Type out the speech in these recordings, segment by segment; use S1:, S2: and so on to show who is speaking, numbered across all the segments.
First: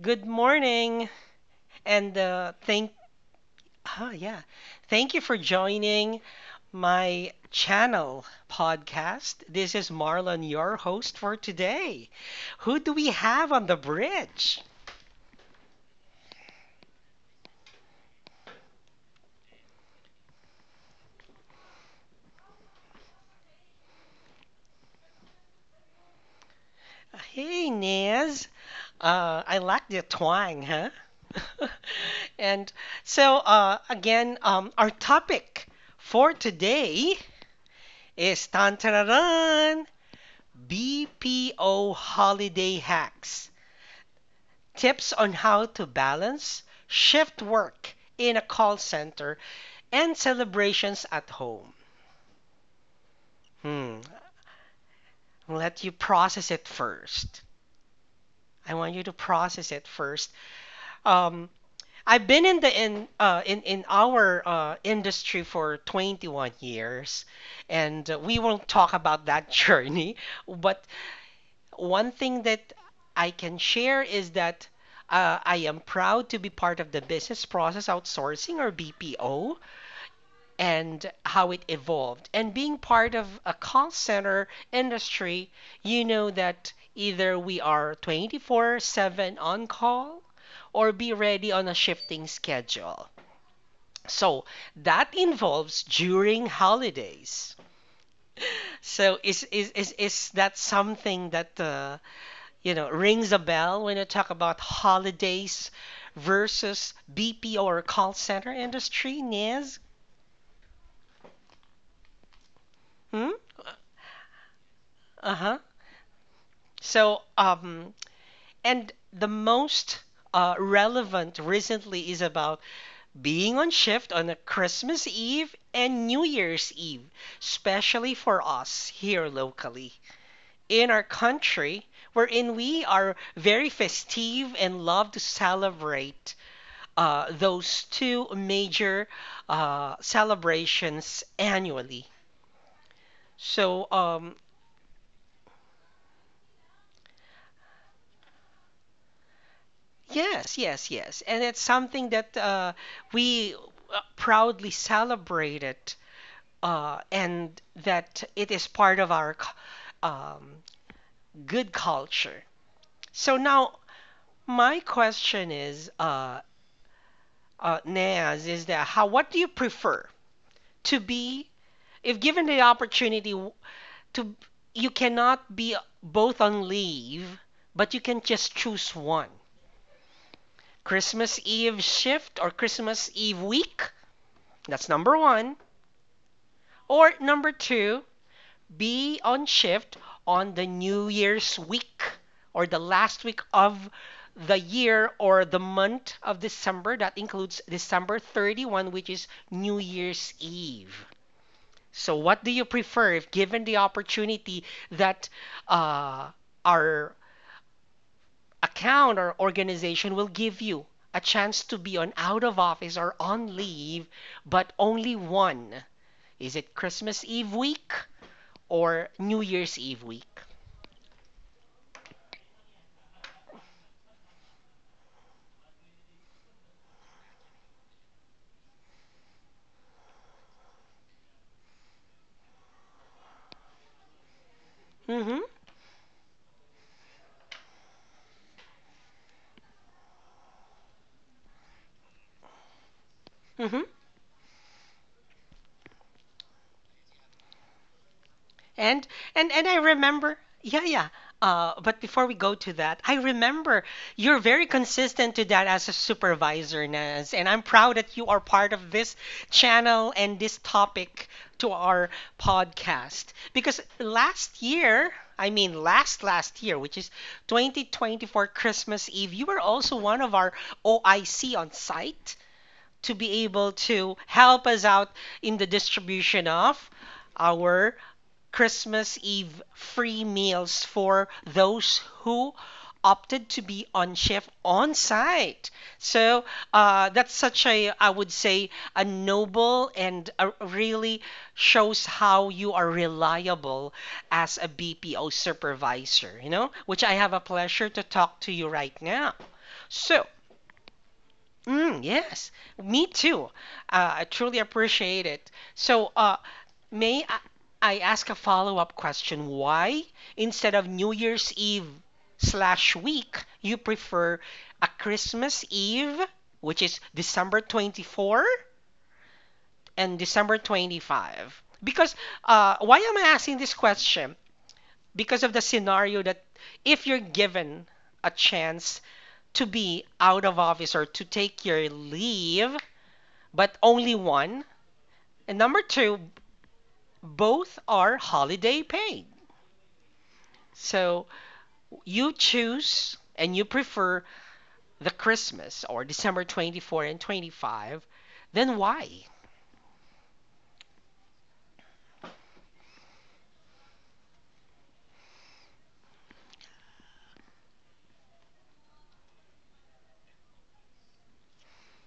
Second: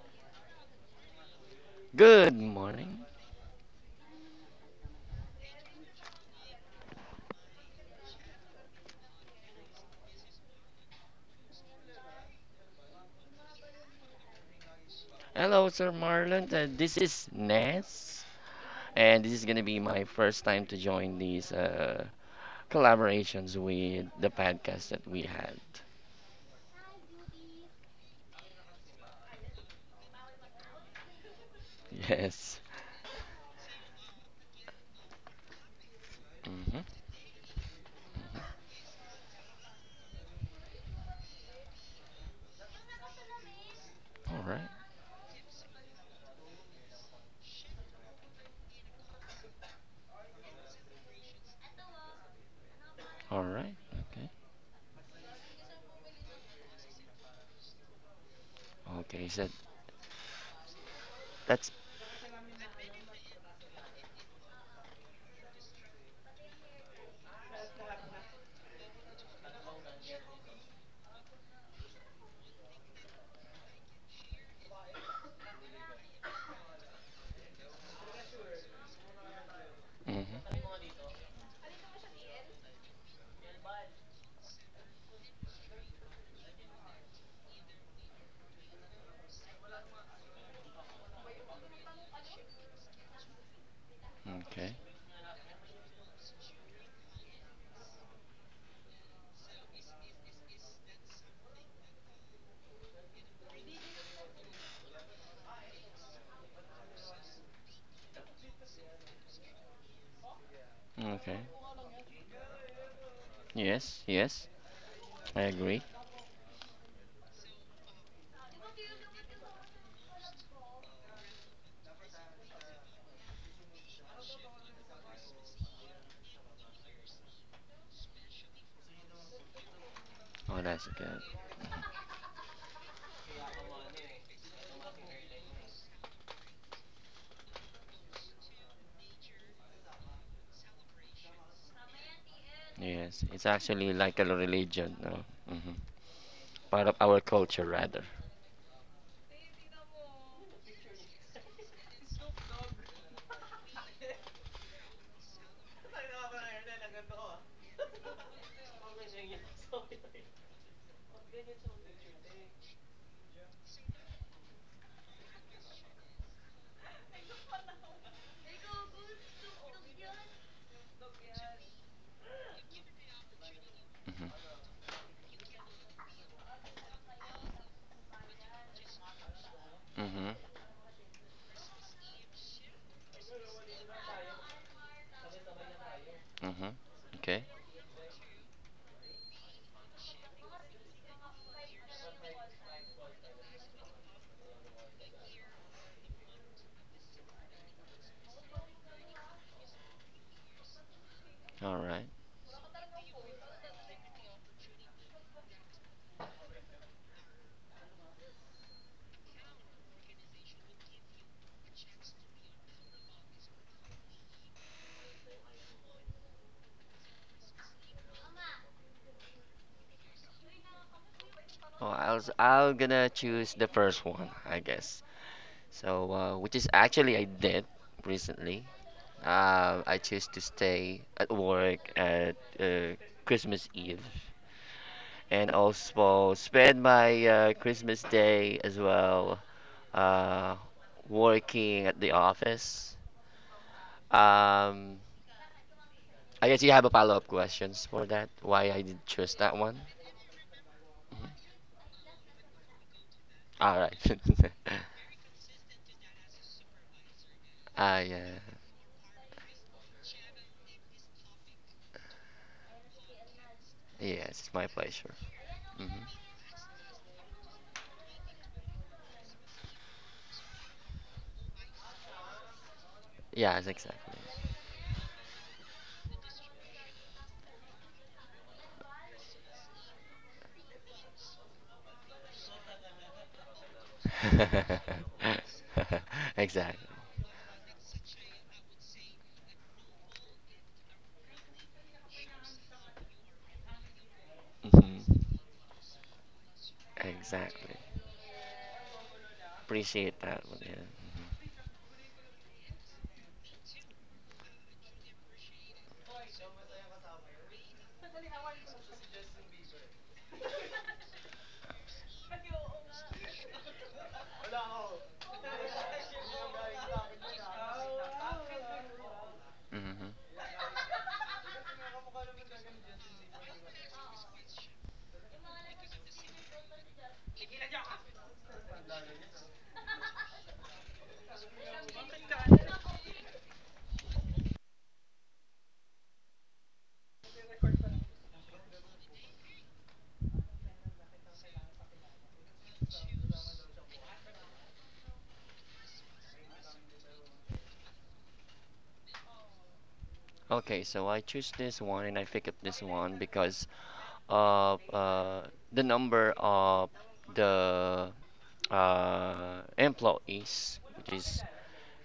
S1: Good morning. And
S2: Good
S1: thank
S2: morning.
S1: oh yeah. Thank you for joining my channel podcast. This is Marlon, your host for today. Who do we have on the bridge?
S2: Hello, Sir Marlon. This is Ness, and this is going to be my first time to join these collaborations with the podcast that we had.
S1: Hey, Nez. I like the twang, huh?
S2: Yes.
S1: And our topic for
S2: Mm-hmm.
S1: today is tan BPO Holiday Hacks,
S2: All right.
S1: tips on how to balance shift work in a call center and celebrations at home.
S2: All right.
S1: Hmm,
S2: Okay.
S1: I'll let you process it first. I want you to
S2: Okay. So
S1: process it first. Um,
S2: that's.
S1: I've been in the in our industry for 21 years, and we won't talk about that journey. But one thing that I can share is that I am proud to be part of the business process outsourcing, or BPO,
S2: Mm-hmm.
S1: and how it evolved. And being part of a call center industry, you know that either we are 24/7 on call or be ready on a shifting schedule. So
S2: Okay.
S1: that involves during holidays. So is that something that you know, rings a bell when you talk about holidays versus BPO or call center industry, Niz?
S2: Okay.
S1: Hmm?
S2: Yes. Yes. I
S1: Uh-huh.
S2: agree.
S1: So, and the most relevant recently is about being on shift on a Christmas Eve and New Year's Eve, especially for us here locally.
S2: Oh, that's
S1: In our
S2: good.
S1: country, wherein we are very festive and love to celebrate those two major celebrations annually.
S2: Yes. It's
S1: So,
S2: actually like a religion, no? Mm-hmm. Part of our culture, rather.
S1: yes, yes, yes. And it's something that we proudly celebrate it, and that it is part of our um, good culture. So now, my question is, Naz, is that how? What do you prefer to be, if given the opportunity? To,
S2: Mm-hmm.
S1: you cannot be both on leave, but you can just choose one.
S2: Mm-hmm.
S1: Christmas Eve shift or Christmas Eve week. That's number one.
S2: Mm-hmm.
S1: Or
S2: Okay.
S1: number two, be on shift on the New Year's week or the last week of the year or the month of December. That includes December 31, which is New Year's Eve.
S2: All right.
S1: So, what do you prefer if given the opportunity that uh, our account or organization will give you a chance to be on out of office or on leave, but only one. Is it Christmas Eve week or New Year's Eve week?
S2: Oh, I'll gonna choose the first one, I guess. So, which is actually I did recently. I choose to stay at work at Christmas Eve,
S1: Mm-hmm.
S2: and also spend my Christmas Day as well uh, working at the office.
S1: Mm-hmm.
S2: Um, I guess you have a follow-up questions for that. Why I did
S1: And
S2: choose
S1: and
S2: that
S1: and I
S2: one?
S1: remember, yeah, yeah.
S2: Mhm.
S1: But before we go to that, I
S2: All
S1: remember
S2: right.
S1: you're very consistent to that as a supervisor, Naz, and I'm proud
S2: I
S1: that you are part of this channel and this topic to our podcast. Because
S2: yes, it's
S1: last
S2: my pleasure.
S1: year, I mean
S2: Hmm.
S1: last year, which is 2024 Christmas Eve, you were also one of our OIC on site to be
S2: Yes,
S1: able
S2: exactly.
S1: to help us out in the distribution of our Christmas Eve free meals for those who opted to be on shift on site. So
S2: Exactly.
S1: that's such a, I would say, a noble and a really shows how you are reliable as a
S2: Hmm.
S1: BPO supervisor, you know, which I have a
S2: Exactly.
S1: pleasure to talk to you right now.
S2: Appreciate
S1: So,
S2: that one, yeah.
S1: mm, yes, me too. I truly appreciate it. So, may I, I ask a follow-up question? Why, instead of New Year's Eve slash week, you prefer a Christmas Eve, which is December 24
S2: Hmm.
S1: and December 25? Because, why am I asking this question? Because of the scenario that if you're given a chance to be out of office or to take your leave, but only one. And number two, both are holiday paid. So you choose and you prefer the Christmas or December 24 and 25, then why?
S2: Okay, so I choose this one and I pick up this one because of the number of the employees, which is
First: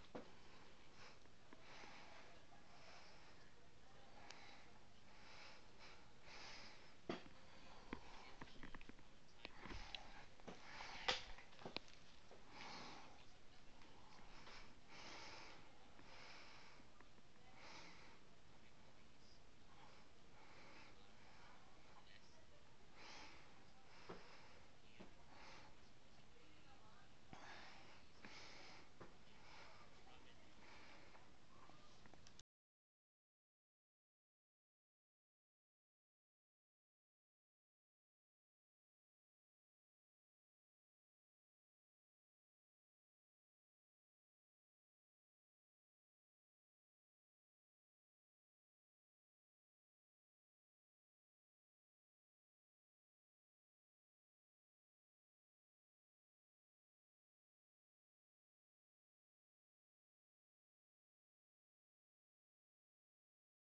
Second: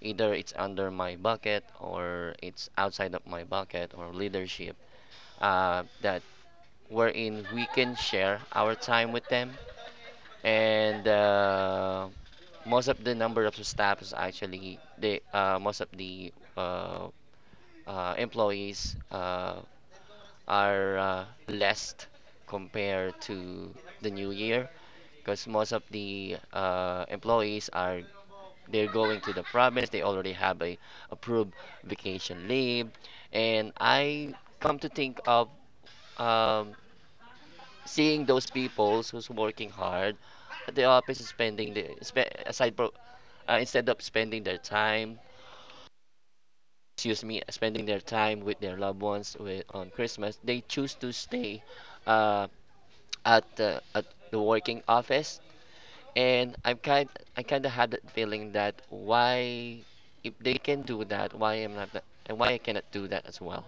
S2: either it's under my bucket or it's outside of my bucket or leadership, that wherein we can share our time with them and most of the number of staffs actually they most of the uh, employees are less compared to the new year because most of the employees are they're going to the province they already have a approved vacation leave and I come to think of um, seeing those people who's working hard at the office is spending the instead of spending their time excuse me, spending their time with their loved ones with, on Christmas, they choose to stay uh, at the working office, and I kind of had that feeling that why if they can do that, why am not that, and why I cannot do that as well.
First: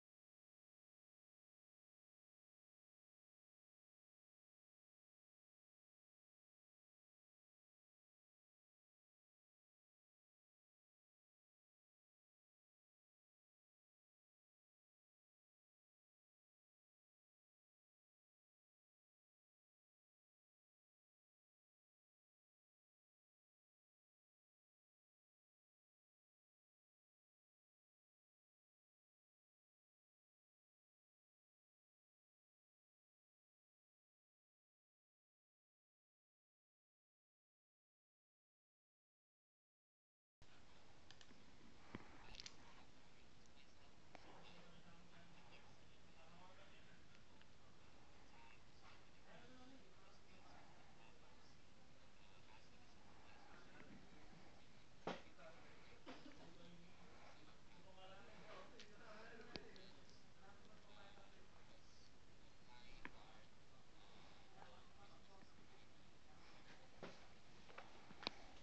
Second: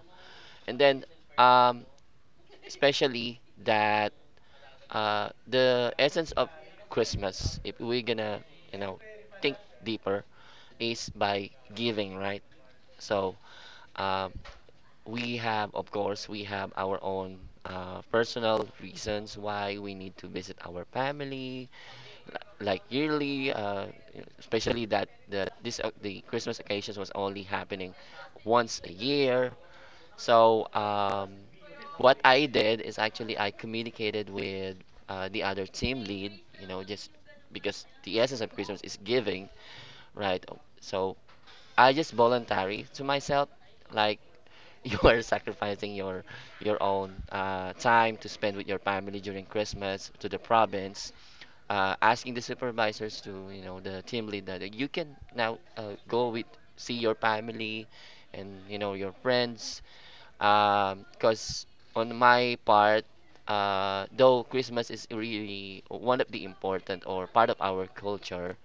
S2: And then um, especially that the essence of Christmas, if we're gonna you know think deeper, is by giving, right? So. Um, we have, of course, we have our own personal reasons why we need to visit our family, like yearly, especially that the the Christmas occasions was only happening once a year. So what I did is actually I communicated with the other team lead, you know, just because the essence of Christmas is giving, right? So I just voluntary to myself. Like you are sacrificing your your own time to spend with your family during Christmas to the province, asking the supervisors to you know the team lead that you can now go with see your family and you know your friends. Because on my part, though Christmas is really one of the important or part of our culture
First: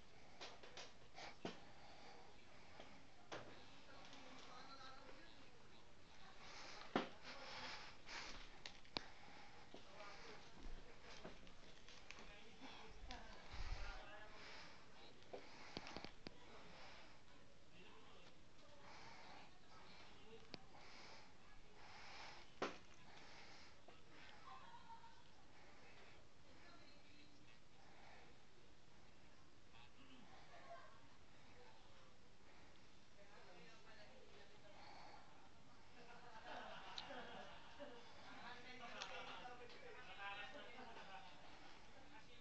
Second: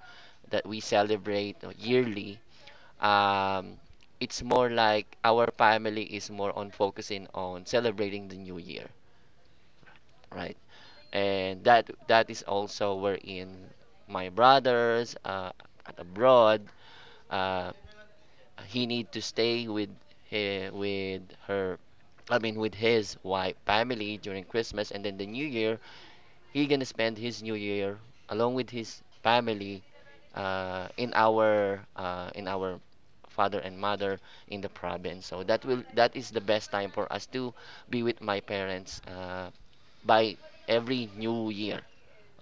S2: that we celebrate yearly um, it's more like our family is more on focusing on celebrating the new year, right? And that is also wherein my brothers at abroad, uh, he need to stay with he, with her. I mean, with his wife family during Christmas, and then the New Year, he gonna spend his New Year along with his family in our father and mother in the province. So that is the best time for us to be with my parents by every New Year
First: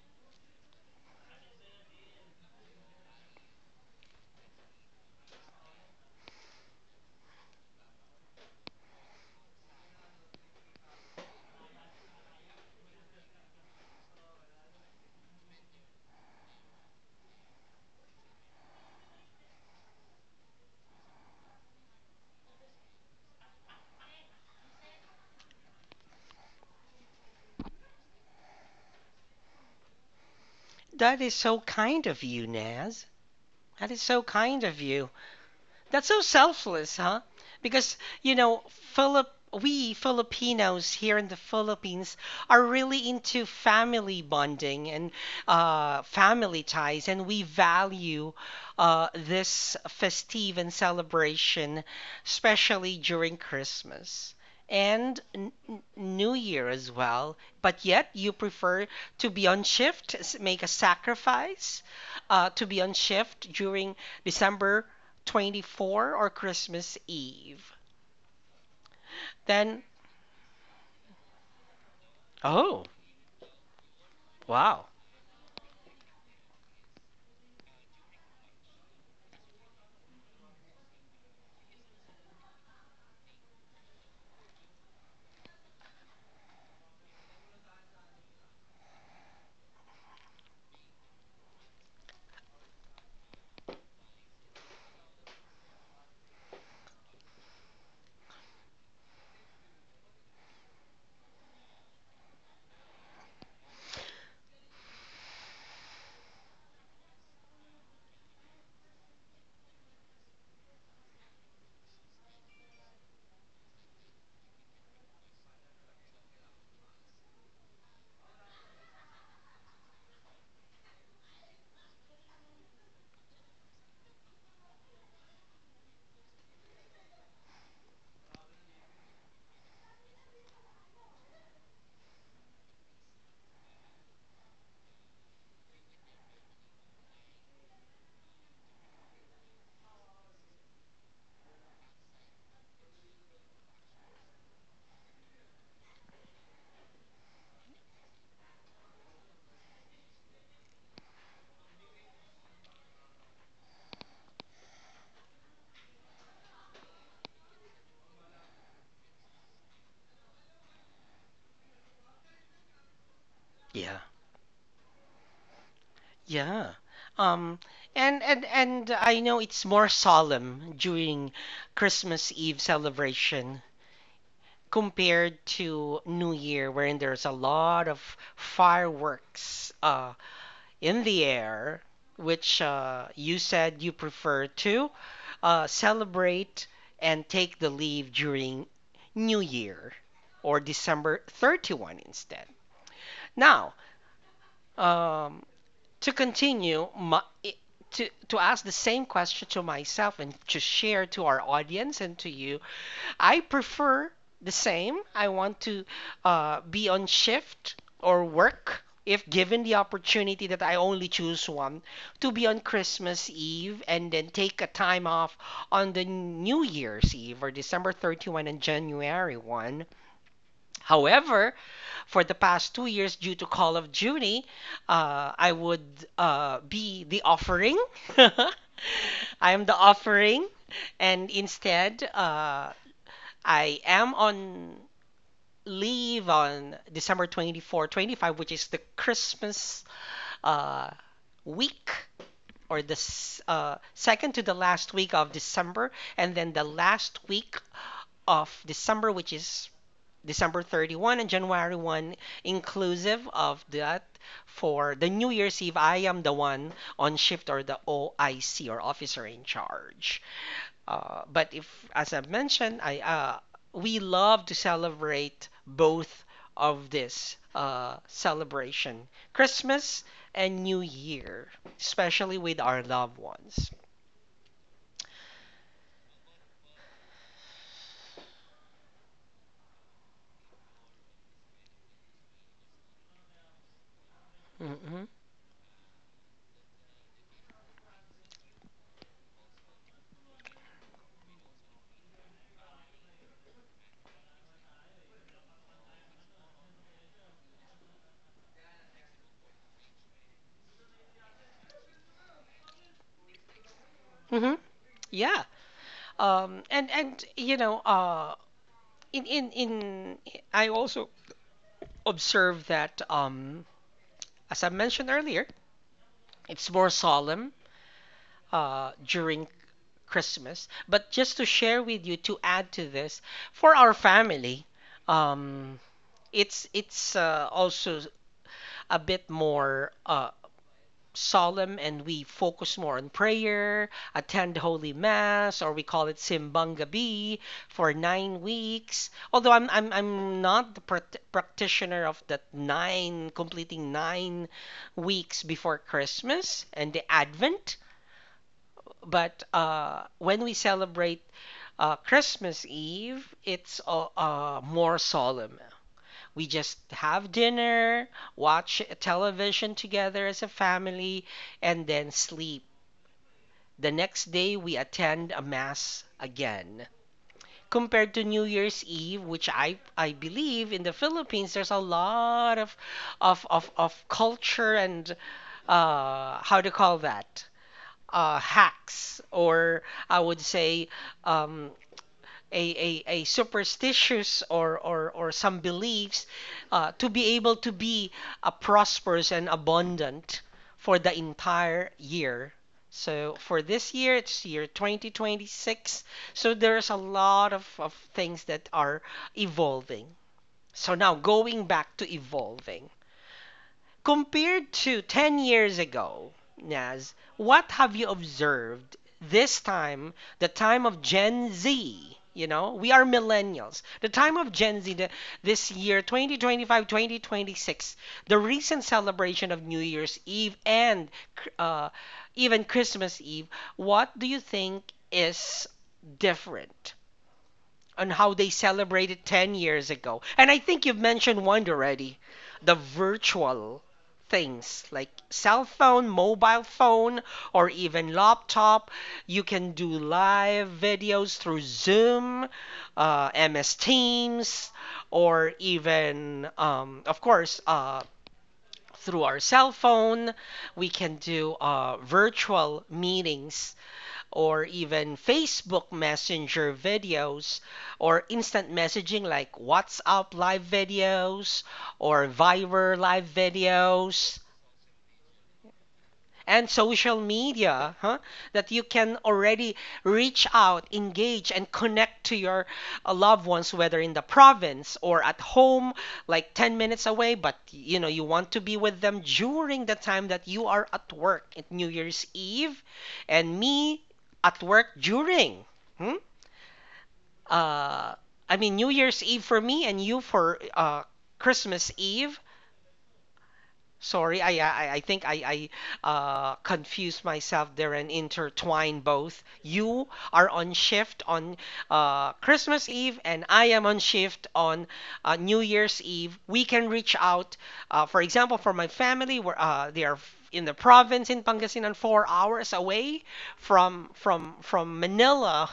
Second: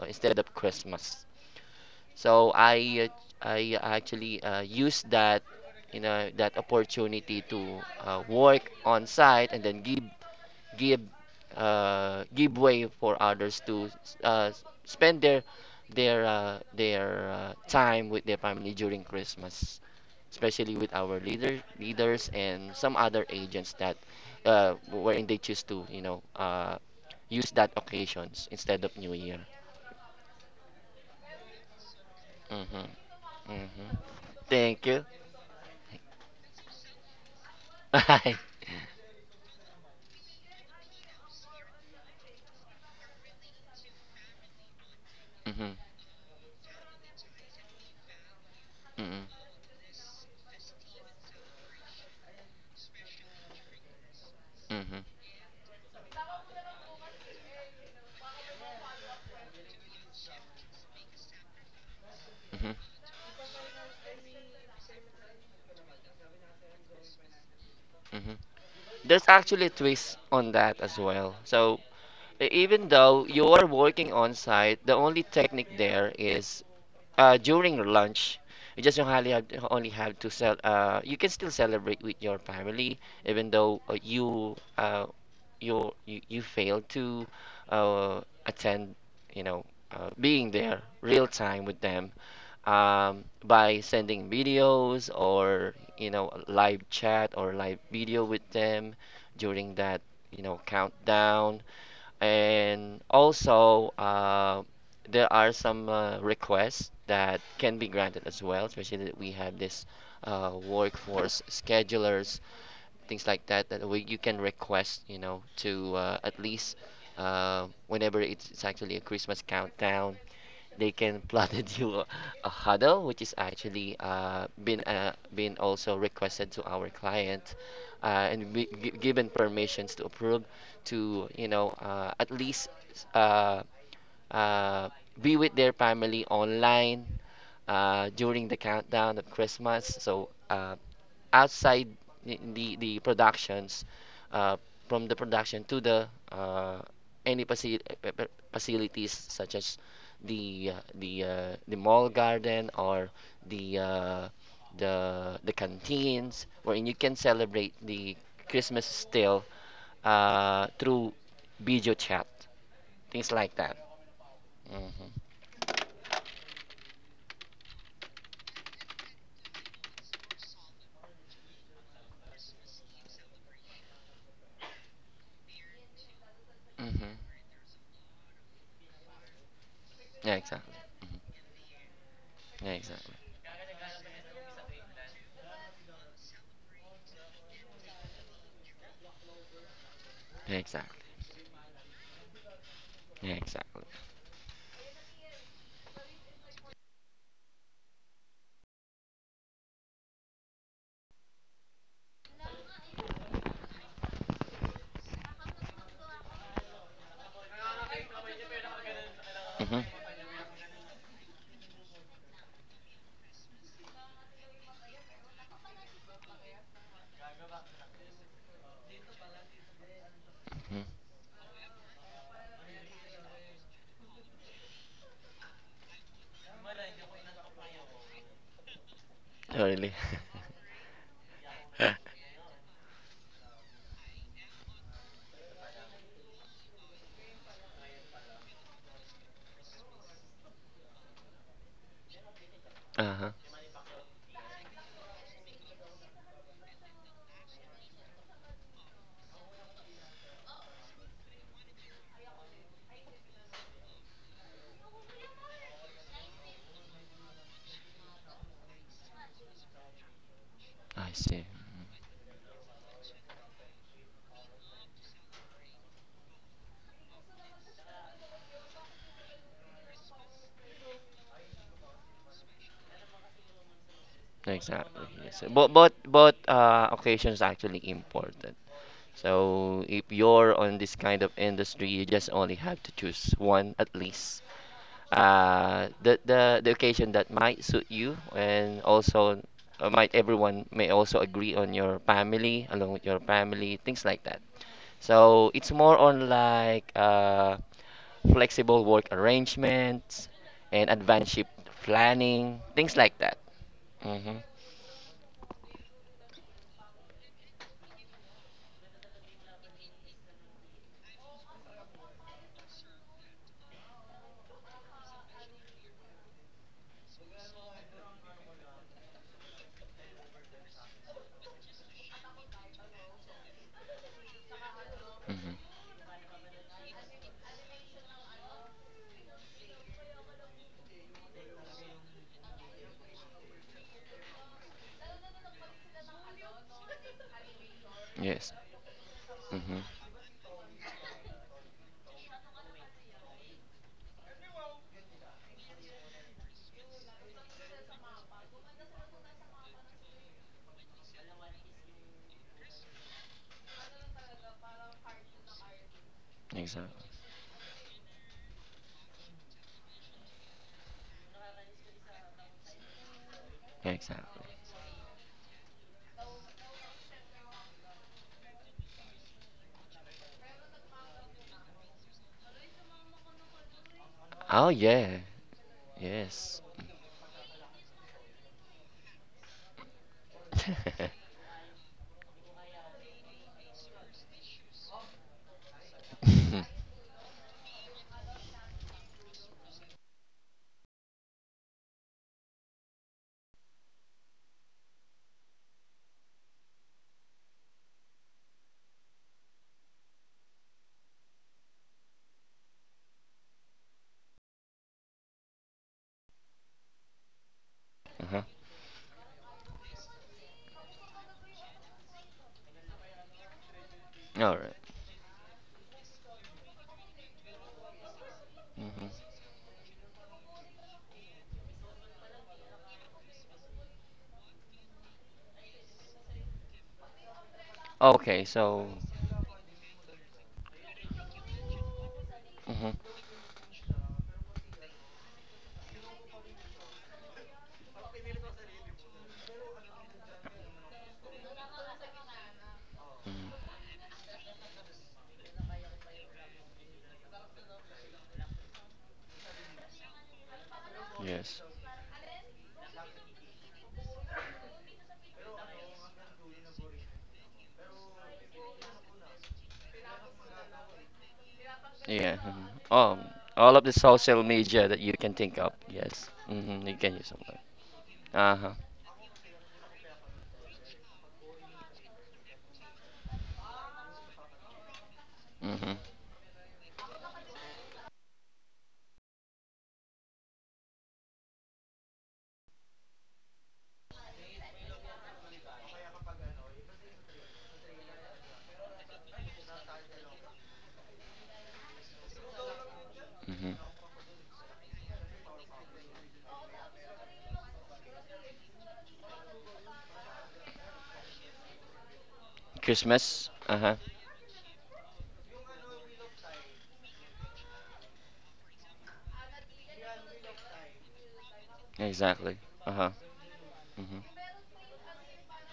S2: instead of Christmas. So I actually use that you know that opportunity to work on site and then give give way for others to uh, spend their time with their family during Christmas, especially with our leaders and some other agents that wherein they choose to you know use that occasions instead of New Year.
S1: That is so kind of you, Naz.
S2: Mm-hmm. Mm-hmm.
S1: That is so kind of
S2: Thank you.
S1: you. That's so selfless, huh? Because, you
S2: Bye.
S1: know, Philip we Filipinos here in the Philippines are really into family bonding and
S2: Mm-hmm.
S1: family ties, and we value
S2: Mm-hmm.
S1: this festive and celebration, especially during Christmas
S2: Mm-hmm.
S1: and New Year as well. But yet, you prefer to be on shift, make a sacrifice to be on shift during December 24 or Christmas Eve.
S2: Mm-hmm. There's actually a
S1: Then
S2: twist on that as well. So
S1: oh,
S2: even though you are working on site,
S1: wow.
S2: the only technique there is during lunch, you just don't only have to sell. You can still celebrate with your family, even though you failed to uh, attend. You know, being there real time with them by sending videos or you know live chat or live video with them during that you know countdown and also, there are some requests that can be granted as well, especially that we have this workforce schedulers, things like that, that you can request, you know, to at least whenever it's actually a Christmas countdown they can plotted you a huddle, which is actually been also requested to our client, and given permissions to approve to you know at least uh, uh, be with their family online during the countdown of Christmas. So outside the productions uh, from the production to the any facilities such as the mall garden or the uh, the canteens wherein you can celebrate the Christmas still through video chat things like that.
S1: Yeah,
S2: Mhm.
S1: yeah. Um and and I know it's more solemn during Christmas Eve celebration compared to New Year, wherein
S2: Mhm.
S1: there's a lot of fireworks
S2: Yeah, exactly.
S1: in the air, which
S2: Yeah, exactly.
S1: you said you prefer to celebrate and take the leave during New Year
S2: Yeah,
S1: or
S2: exactly.
S1: December 31 instead.
S2: Yeah,
S1: Now,
S2: exactly.
S1: um, to continue, to ask the same question to myself and to share to our audience and to you, I prefer the same. I want to be on shift or work if given the
S2: Mhm.
S1: opportunity that I only choose one to be on Christmas Eve and then take a time off on the New Year's Eve or December 31 and January 1.
S2: Mhm.
S1: However, for the past 2 years due to Call of Duty, I would be the offering. I am
S2: Oh,
S1: the
S2: really?
S1: offering, and instead, I am on leave on December 24, 25, which is the Christmas uh, week or the
S2: Uh-huh.
S1: second to the last week of December, and then the last week of December, which is December 31 and January 1, inclusive of that for the New Year's Eve, I am the one on shift or the OIC or officer in charge.
S2: I see.
S1: But if, as I've mentioned, I we love to celebrate both of this celebration, Christmas and New Year, especially with our loved ones.
S2: Exactly. Yes. But occasions actually important. So if you're on this kind of industry, you just only have to choose one at least.
S1: hmm
S2: The occasion that might suit you, and also might everyone may also agree on your family, along with your family, things like that. So it's more on like flexible work arrangements and advanced shift planning, things like that. Mm-hmm.
S1: hmm Yeah. And you know, in I also observe that as I mentioned earlier, it's more solemn during Christmas. But just to share with you to add to this, for our family,
S2: Mm-hmm.
S1: um it's also a bit more solemn and we focus more on prayer, attend Holy Mass, or we call it Simbang Gabi for nine
S2: Yes.
S1: weeks. Although
S2: Mhm.
S1: I'm not the practitioner of that nine, completing 9 weeks before Christmas and the Advent. But when we celebrate Christmas Eve, it's more solemn. We just
S2: Exactly.
S1: have dinner, watch television together as a family, and then sleep. The next
S2: Exactly.
S1: day we attend a mass again. Compared to New Year's Eve, which I believe in the Philippines, there's a lot of of
S2: Oh
S1: culture
S2: yeah.
S1: and how
S2: Yes.
S1: to call that hacks, or I would say um, a superstitious or some beliefs
S2: Uh-huh.
S1: to be able to be a prosperous and abundant for the entire year. So for this year, it's year 2026. So there's a lot of things that are evolving. So now going back to evolving. Compared to 10 years ago, Naz, what have you observed this time, the time of Gen Z? You know, we are millennials. The time of
S2: All right.
S1: Gen Z the, this year, 2025, 2026, the recent
S2: Mhm.
S1: celebration of New Year's Eve and uh, even Christmas Eve, what do you think is different on how
S2: Okay.
S1: they
S2: So.
S1: celebrated 10 years ago? And I think you've mentioned one already, the
S2: Mhm.
S1: virtual things like cell phone, mobile phone, or even laptop. You can do live videos through Zoom, MS Teams, or even, of course, through our cell phone. We can do
S2: Yes.
S1: virtual meetings or even Facebook Messenger videos or instant messaging like WhatsApp live videos or
S2: Yeah. mhm.
S1: Viber
S2: Um.
S1: live
S2: All of the
S1: videos
S2: social media that you can think of. Yes.
S1: and
S2: Mhm. You can
S1: social
S2: use them.
S1: media, huh,
S2: Uh
S1: that
S2: huh.
S1: you can already reach out, engage, and connect to your loved ones, whether in the province or at home,
S2: Mhm.
S1: like 10 minutes away, but you know, you want to be with them during the time that you are at work at New Year's Eve, and me at work during. Hmm? Uh, I mean, New Year's Eve for me and you for Christmas Eve.
S2: Mhm.
S1: Sorry, I think I confused myself there and intertwined both. You are on shift on Christmas Eve, and
S2: Christmas.
S1: I
S2: Uh
S1: am
S2: huh.
S1: on shift on New Year's Eve. We can reach out, for example, for my family, where they are in the province in Pangasinan, four
S2: Exactly.
S1: hours
S2: Uh huh.
S1: away from
S2: Mhm.
S1: Manila,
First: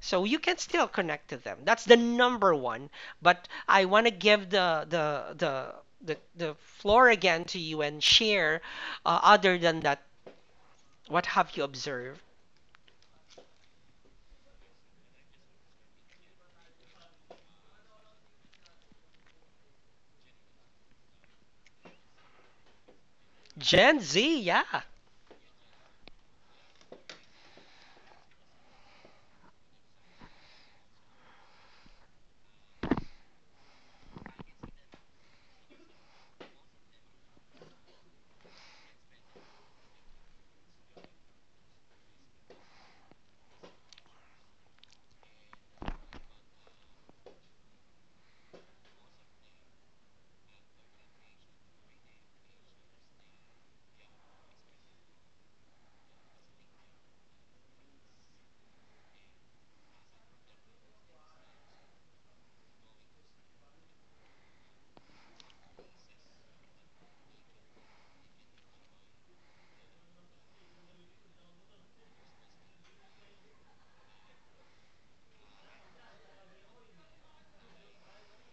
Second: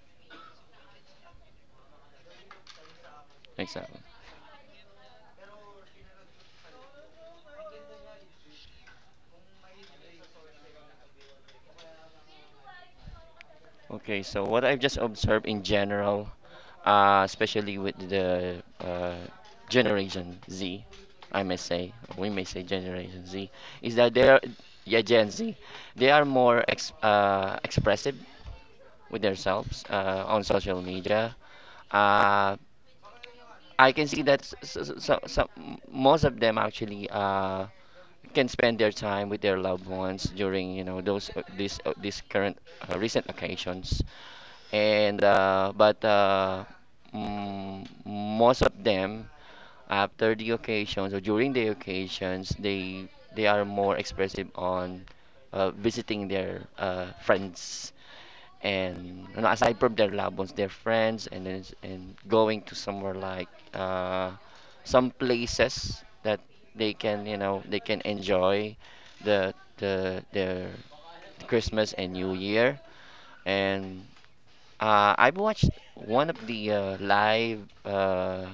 S1: so you can still connect to them. That's the number one. But I
S2: Exactly.
S1: want to give the floor again to you and share other than that, what have you observed?
S2: Okay. So what I've just observed in general especially with the Generation Z, we may say Generation Z,
S1: Gen
S2: is
S1: Z,
S2: that they're,
S1: yeah.
S2: yeah, Gen Z, they are more ex expressive with themselves on social media. Uh, I can see that most of them actually can spend their time with their loved ones during, you know, those this this current recent occasions and most of them after the occasions or during the occasions they are more expressive on visiting their friends and you know, aside from their loved ones their friends and then and going to somewhere like uh, some places that they can you know they can enjoy the their Christmas and New Year and I've watched one of the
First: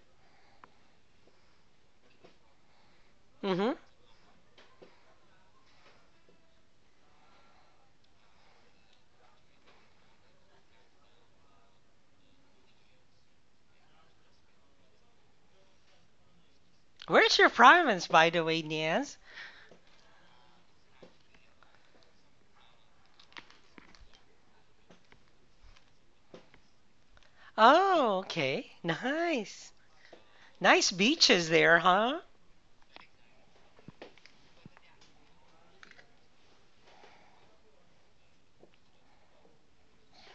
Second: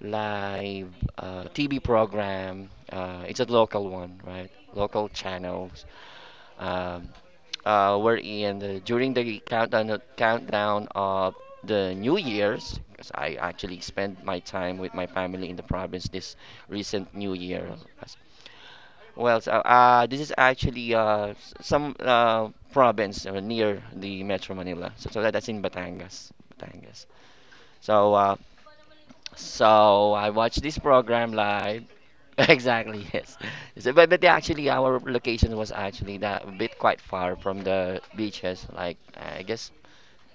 S2: live TV program. It's a
S1: Mm-hmm.
S2: local one, right? Local channels. Um, we're in the, during the countdown of the New Year's. 'Cause I actually spent my time with my family in the province this recent New
S1: Where's your
S2: Year.
S1: province,
S2: as-
S1: by the way, Niaz?
S2: Well, so, this is actually some province near the Metro Manila. So that's in Batangas. Batangas. So
S1: Oh, okay, nice.
S2: so I watched this
S1: Nice
S2: program
S1: beaches there,
S2: live.
S1: huh?
S2: Exactly, yes. So, but actually our location was actually that a bit quite far from the beaches. Like I guess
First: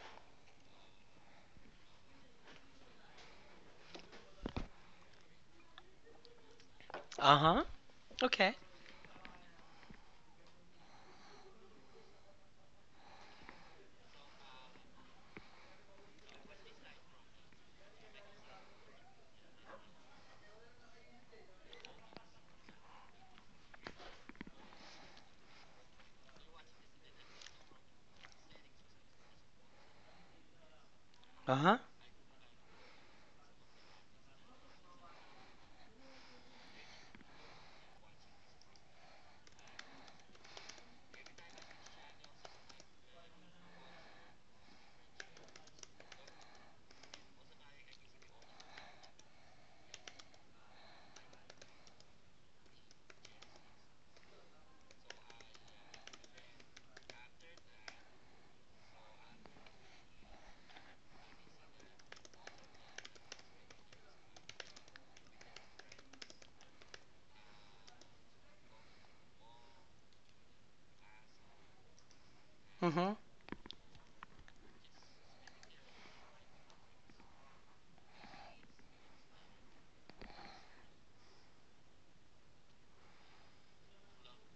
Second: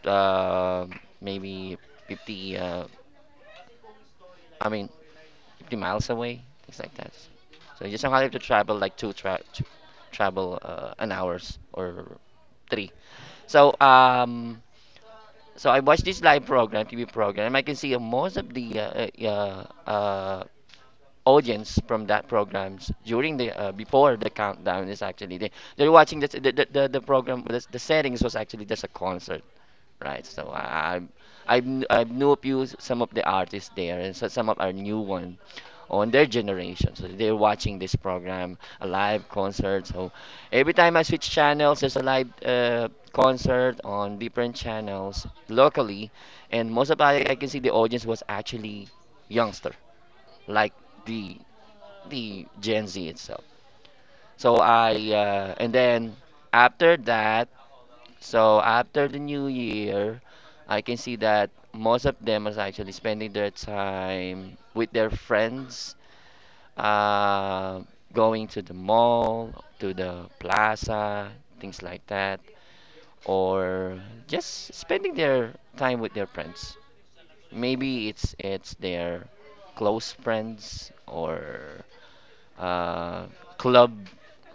S2: uh, maybe 50. Uh, I mean 50 miles away, things like that.
S1: Uh-huh.
S2: So you somehow have to
S1: Okay.
S2: travel like travel an hours or three. So so I watched this live program, TV program, and I can see most of the audience from that programs during the before the countdown is actually they're watching this, the program the settings was actually just a concert right so
S1: Uh-huh.
S2: I knew a few some of the artists there and so some of our new one on their generation so they're watching this program a live concert so every time I switch channels there's a live concert on different channels locally and most of I can see the audience was actually youngster like the the Gen Z itself. So I and then after that, so after the new year, I can see that most of them is actually spending their time with their friends, uh, going to the mall, to the plaza, things like that,
S1: Mm-hmm.
S2: or just spending their time with their friends. Maybe it's their close friends or uh, club,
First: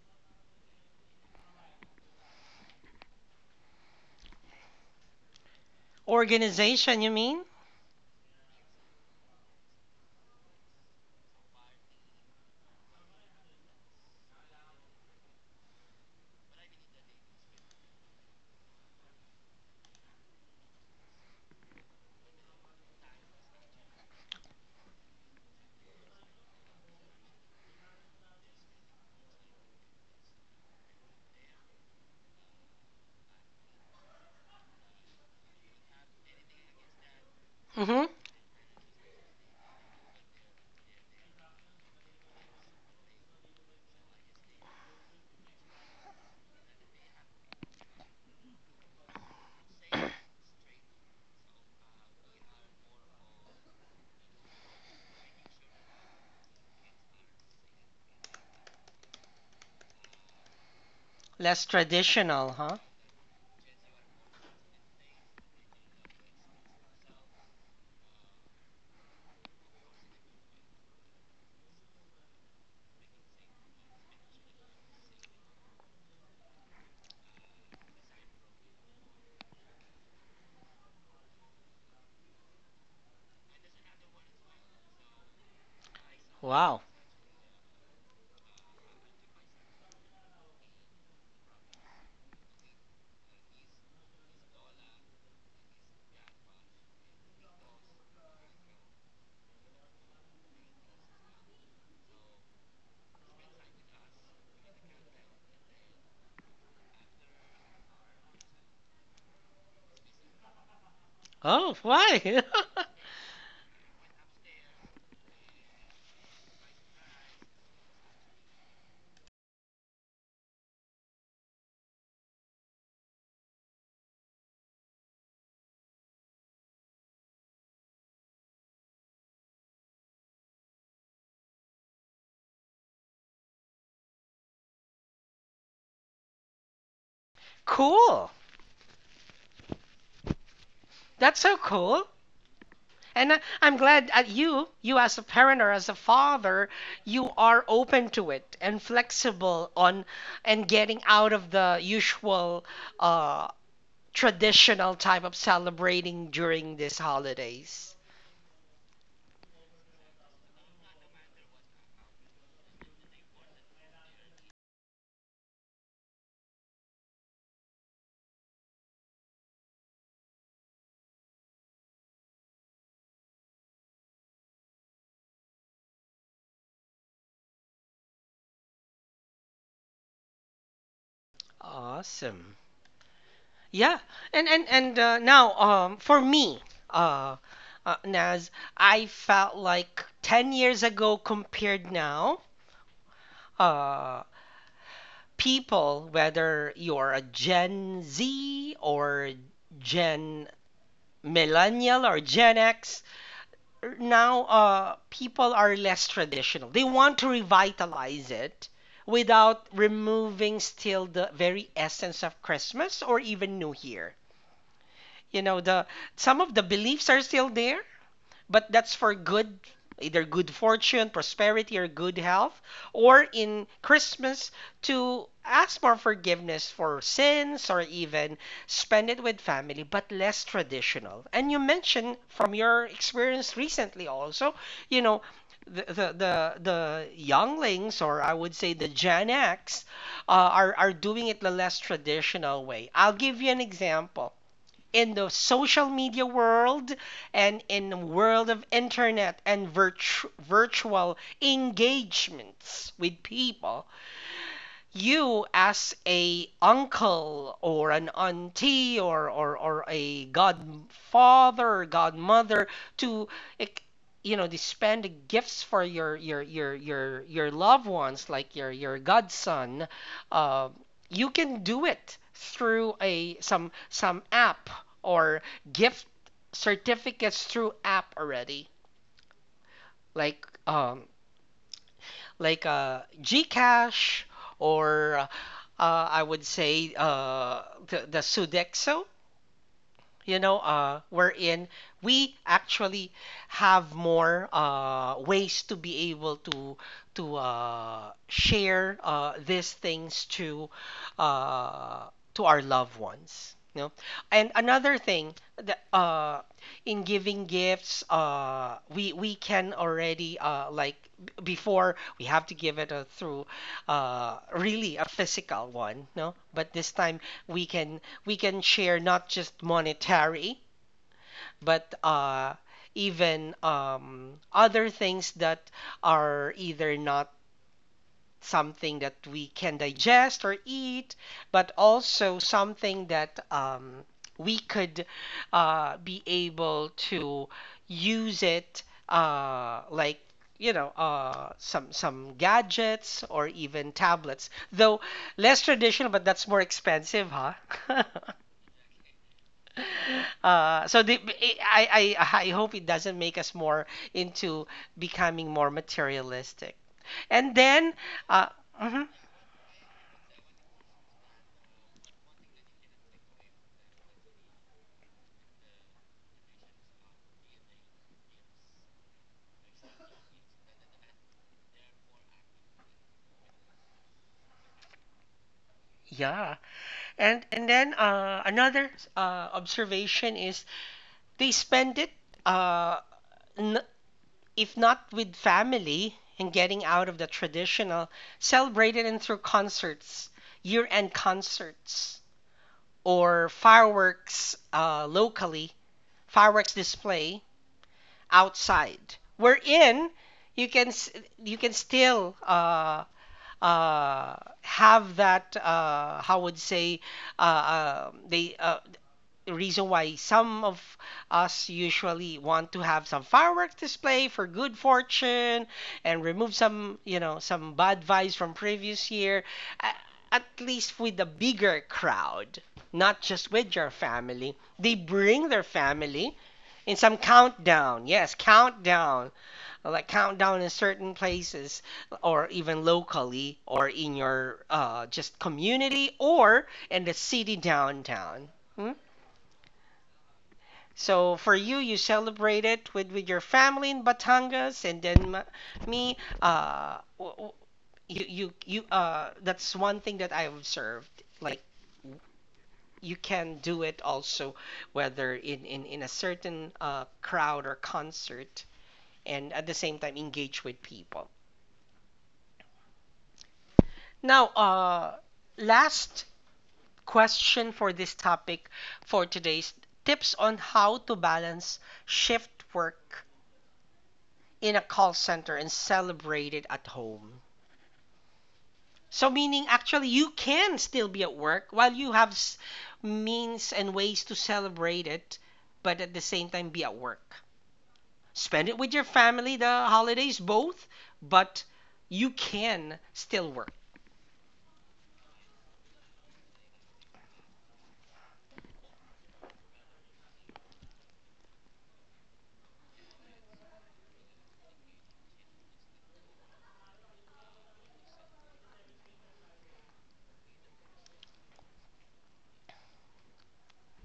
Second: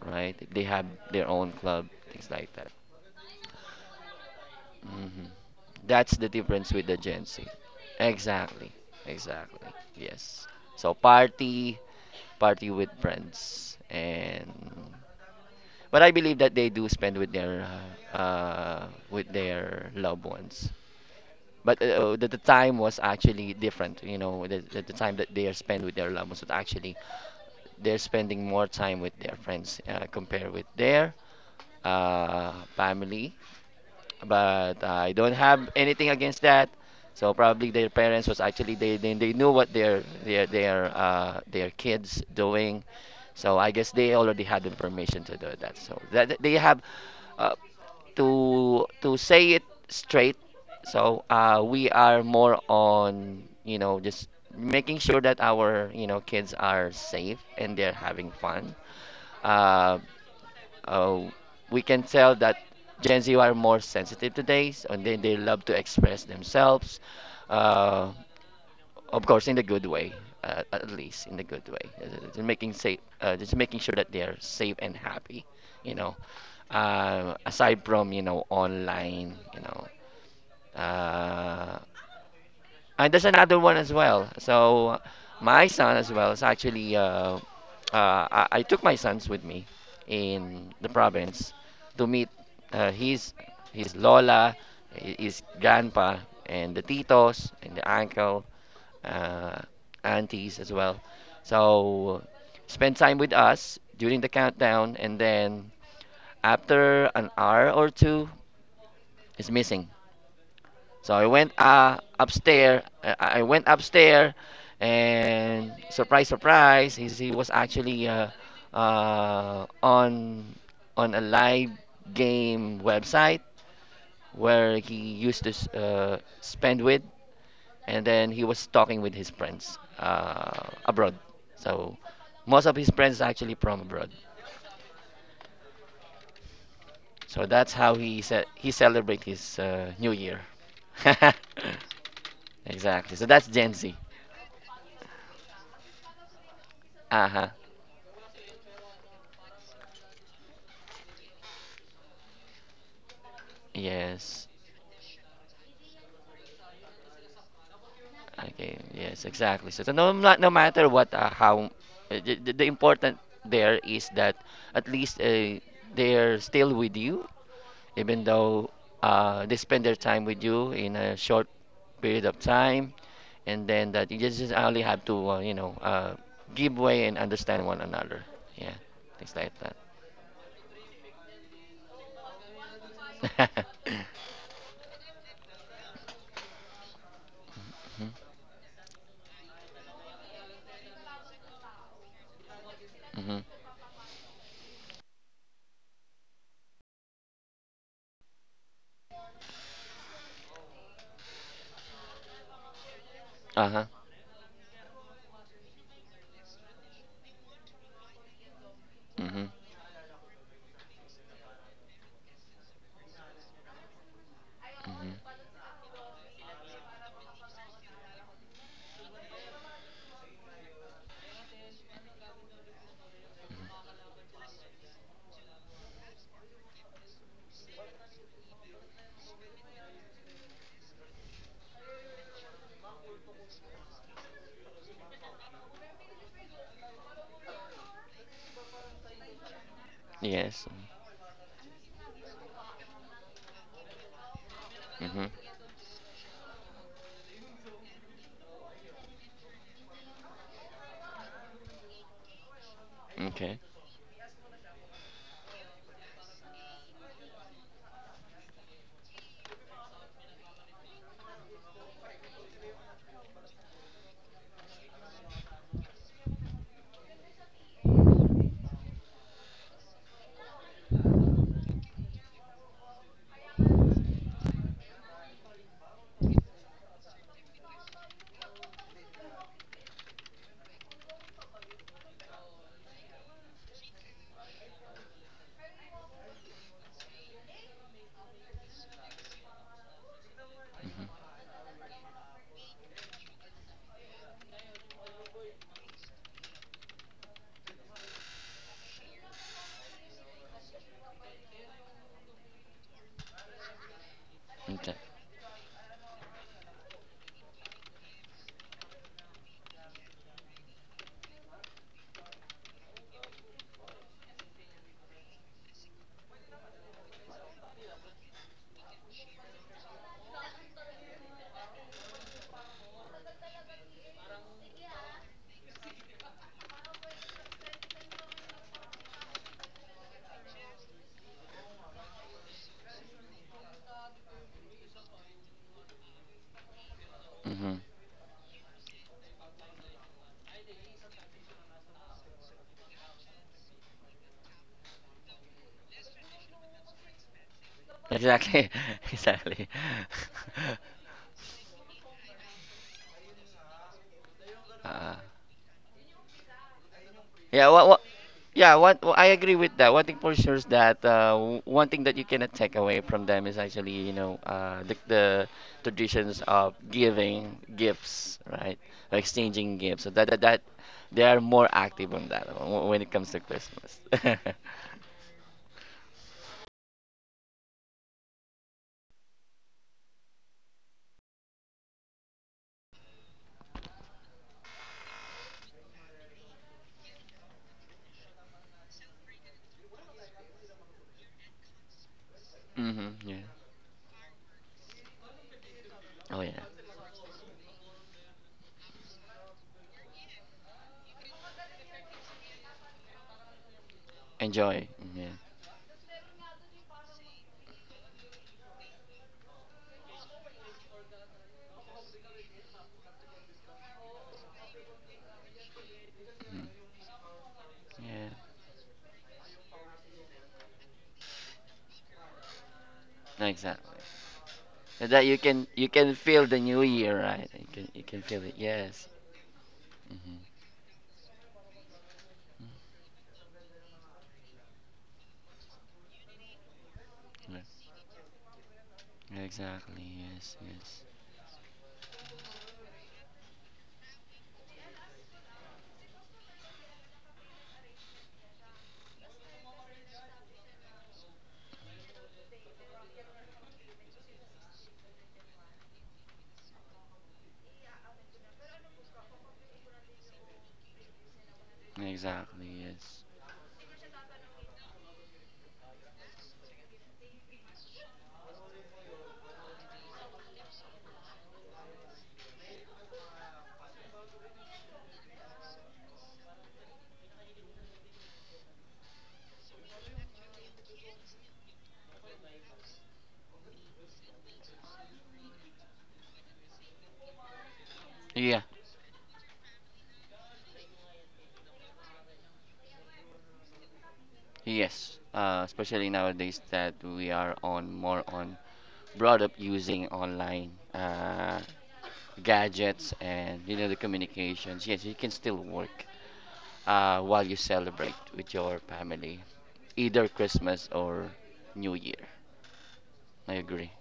S2: right? They have their own club, things like that. Hmm. That's the difference with the
S1: Organization, you
S2: Gen
S1: mean.
S2: Z. Exactly, exactly. Yes. So party, party with friends, and but I believe that they do spend with their loved ones. But the time was actually different, you know, the time that they are spent with their loved ones was actually they're spending more time with their friends compared with their family, but I don't have anything against that. So probably their
S1: Mm-hmm.
S2: parents was actually they knew what their kids doing. So I guess they already had the permission to do that. So that they have uh, to say it straight. So we are more on, you know, just making sure that our, you know, kids are safe and they're having fun. Uh, uh,
S1: Less
S2: we can tell
S1: traditional,
S2: that
S1: huh?
S2: Gen Z are more sensitive today, so and then they love to express themselves. Uh, of course, in the good way, at least in the good way. Just making safe, just making sure that they are safe and happy. You know, aside from, you know, online, you know, uh, and there's another one as well. So my son as well is
S1: Wow.
S2: actually I took my sons with me in the province to meet his his lola, his grandpa, and the titos and the uncle, uh, aunties as well. So spend time with us during the countdown, and then after an hour or two is missing. So I went
S1: Oh, why?
S2: upstairs. I went upstairs, and surprise, surprise, he was actually on a live game website where he used to spend with, and then he was talking with his friends abroad. So most of his friends are actually from abroad. So that's how he
S1: Cool.
S2: said he celebrate his New Year.
S1: That's so cool.
S2: Exactly. So
S1: And
S2: that's
S1: I'm
S2: Gen Z.
S1: glad that you as a parent or as a father,
S2: Uh
S1: you
S2: huh.
S1: are open to it and flexible on and getting out of the usual uh,
S2: Yes.
S1: traditional type of celebrating during these holidays.
S2: Okay, yes, exactly. So no matter what, how the important there is that at least they're still with you, even though they spend their time with you in a short period of time, and then that you just only have to, you know, give way and understand one another. Yeah, things like that.
S1: Awesome. Yeah. And now for me, uh, Naz, I felt like 10 years ago compared now,
S2: Mm-hmm.
S1: uh people, whether you're a Gen Z or Gen Millennial or Gen X,
S2: Uh-huh.
S1: now people are less traditional. They want to revitalize it
S2: Mm-hmm.
S1: without removing still the very essence of Christmas or even New Year. You
S2: Mm-hmm.
S1: know, the some of the beliefs are still there, but that's for good, either good fortune, prosperity, or good health, or in Christmas to ask more forgiveness for sins or even spend it with family, but less traditional. And you mentioned from your experience recently also, you know, the younglings, or I would say the Gen X,
S2: Yes.
S1: are doing it the less traditional way. I'll give you an example in
S2: Mm-hmm.
S1: the social media world and in the world of internet and virtual engagements with
S2: Okay.
S1: people. You as a uncle or an auntie, or a godfather, godmother to ec- spend gifts for your loved ones, like your godson. uh, you can do it through a some app, or gift certificates through app already, like Gcash, or I would say the Sudexo, you know, wherein we actually have more ways to be able to share these things to, uh, to our loved ones. You know? And
S2: Okay.
S1: another thing that, in giving gifts, we can already, like, before we have to give it a, through, really a physical one, no? But this time we can, we can share not just monetary, but, even, other things that are either not something that we can digest or eat, but also something that, we could, be able to
S2: Mm-hmm.
S1: use it, like, some gadgets or even tablets, though less traditional, but that's more expensive, huh?
S2: Exactly, exactly.
S1: So the, I hope it doesn't make us more into
S2: Uh,
S1: becoming more materialistic. And
S2: yeah,
S1: then, uh,
S2: yeah,
S1: mhm,
S2: I agree with that. One thing for sure is that one thing that you cannot take away from them is actually, you know, the traditions of giving gifts, right? Or exchanging gifts. So that they are more active on that when it comes to Christmas.
S1: yeah, and then, another, observation is they spend it, uh, n if not with family, and getting out of the traditional, celebrated and through concerts, year-end concerts
S2: Hmm, yeah.
S1: or fireworks, locally,
S2: Oh yeah.
S1: fireworks display outside. Wherein you can you can still, uh,
S2: Enjoy.
S1: have
S2: Mm-hmm. Yeah.
S1: that, how would say, uh, uh, they uh, the reason why some of us usually want to have some fireworks display for good fortune and remove
S2: Mhm,
S1: some, you know, some bad
S2: yeah.
S1: vibes from previous year. A- At least with a bigger crowd, not just with your
S2: Exactly.
S1: family. They
S2: So that you
S1: bring their
S2: can
S1: family
S2: feel the new
S1: in some
S2: year, right? You can
S1: countdown. Yes,
S2: feel it. Yes.
S1: countdown. Like countdown in
S2: Mm-hmm.
S1: certain places or even locally, or in your, just community or in the city downtown. Hmm?
S2: Yeah, exactly. Yes. Yes.
S1: So for you, you celebrate it with your family in Batangas, and then me, uh, w- w- you that's one thing that I observed. Like you can do it also whether in a certain, crowd or concert, and at the same time engage with people.
S2: Exactly. Yes.
S1: Now, last question for this topic, for today's tips on how to balance shift work in a call center and celebrate it at home. So, meaning actually, you can still be at work while you have means and ways to celebrate it, but at the same time, be at work.
S2: Yeah.
S1: Spend it with your family, the holidays, both, but you can still work.
S2: Yes. Especially nowadays that we are on more on brought up using online gadgets and, you know, the communications. Yes, you can still work while you celebrate with your family, either Christmas or New Year. I agree.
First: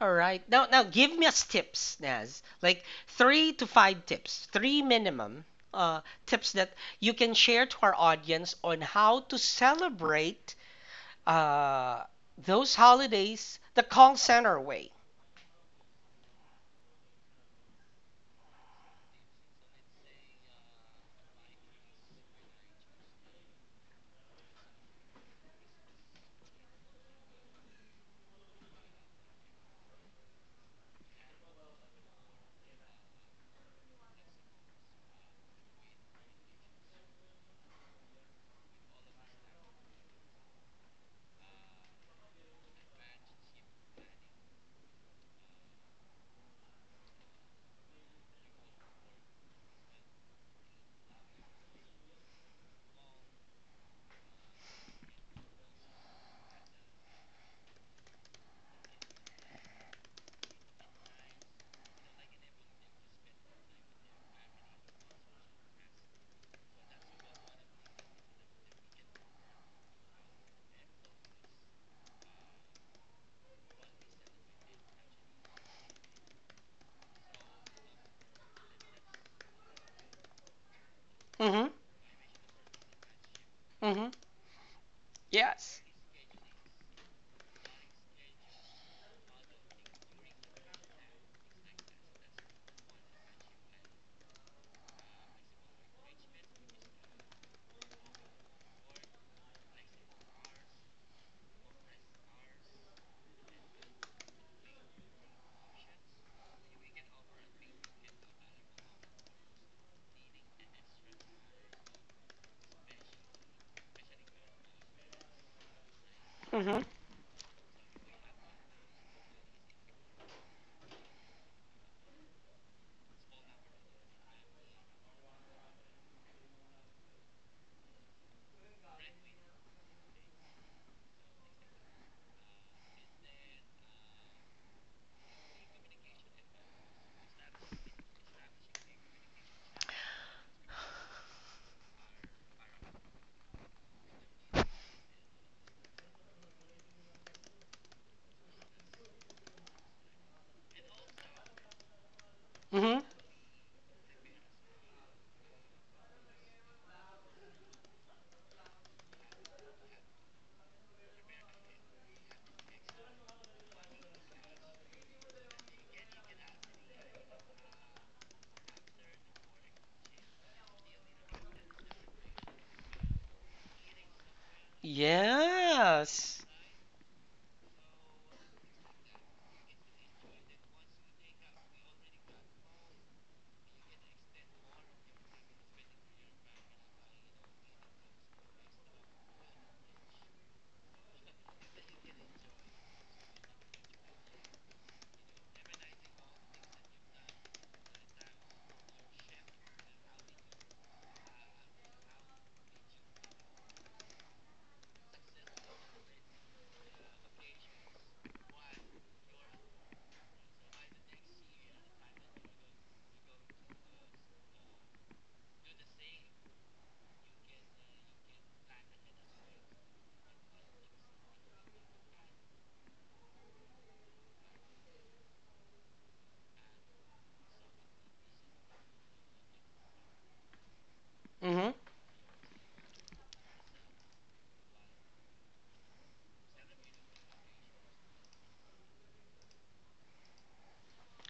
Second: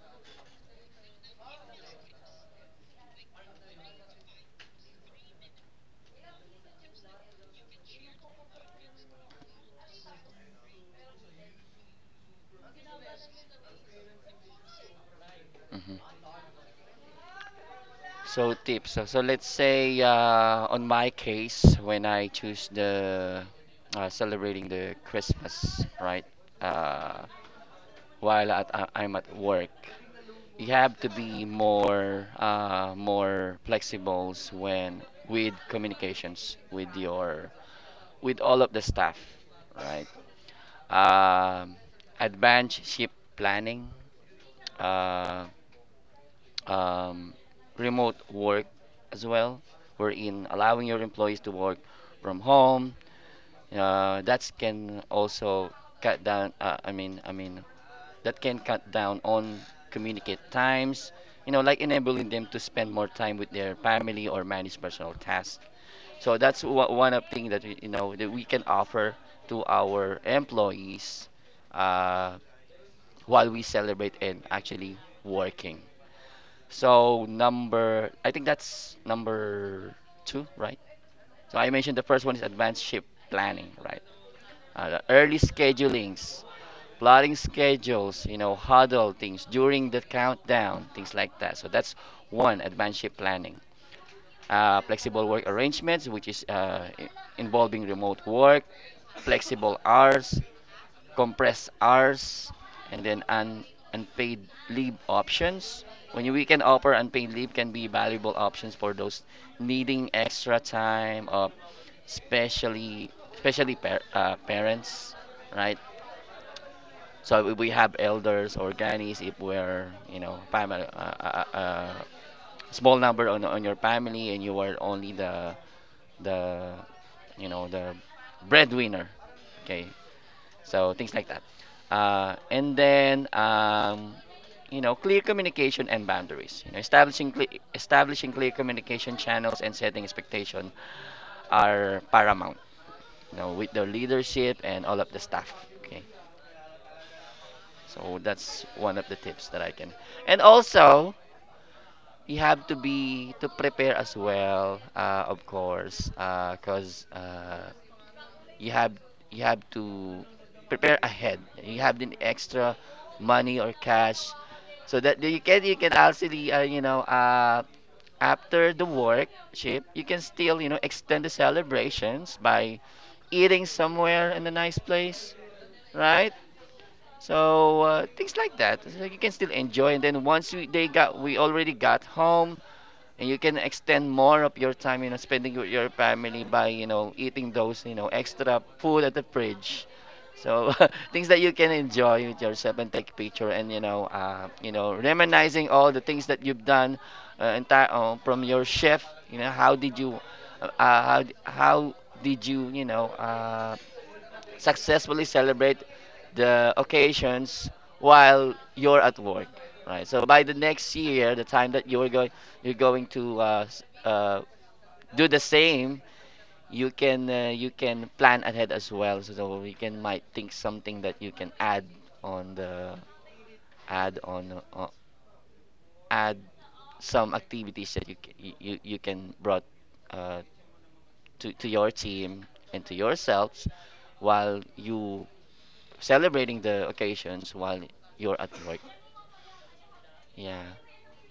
S1: All right. Now, give me us tips, Naz. Like three to five tips, three minimum, uh, tips that you can share to our audience on how to celebrate, uh, those holidays the call center way.
S2: Mm-hmm. So tips. So let's say on my case, when I choose the celebrating the Christmas, right? Uh, while at, I'm at work, you have to be more more flexible when with communications with your with all of the staff, right? Um, Advanced ship planning. Uh, um, Remote work as well, wherein allowing your employees to work from home. That can also cut down. I mean, that can cut down on communicate times. You know, like enabling them to spend more time with their family or manage personal tasks. So that's one of thing that we, you know, that we can offer to our employees uh, while we celebrate and actually working. So number, I think that's number two, right? So
S1: Mm-hmm.
S2: I mentioned the first one is advanced ship planning, right?
S1: Mm-hmm.
S2: The early
S1: Yes.
S2: schedulings, plotting schedules, you know, huddle things during the countdown, things like that. So that's one advanced ship planning. Flexible work arrangements, which is involving remote work, flexible hours, compressed hours, and then unpaid leave options. When we can offer unpaid leave can be valuable options for those needing extra time, of especially especially parents, right?
S1: Mm-hmm.
S2: So if we have elders or grannies, if we're, you know, family, small number on your family, and you are only the the you know, the breadwinner. Okay, so things like that. And then you know, clear communication and boundaries, you know, establishing clear communication channels and setting expectation are paramount, you know, with the leadership and all of the staff. Okay, so that's one of the tips that I can. And also, you have to
S1: Mm-hmm.
S2: be to prepare as well, of course, because you have to prepare ahead. You have the extra money or cash so that you can actually, you know, after the work shift, you can still, you know, extend the celebrations by eating somewhere in a nice place, right?
S1: Yes.
S2: So things like that. So you can still enjoy. And then they got, we already got home, and you can extend more of your time, you know, spending with your family by, you know, eating those, you know, extra food at the fridge. So things that you can enjoy with yourself and take picture and, you know, you know, reminiscing all the things that you've done, entire from your chef. You know, how did you how did you, you know, successfully celebrate the occasions while you're at work, right? So by the next year, the time that you're going to do the same. You can plan ahead as well, so you can might think something that you can add on the add on uh, add some activities that you can brought uh, to
S1: Mm-hmm.
S2: your team and to yourselves while you celebrating the occasions while you're at work. Yeah.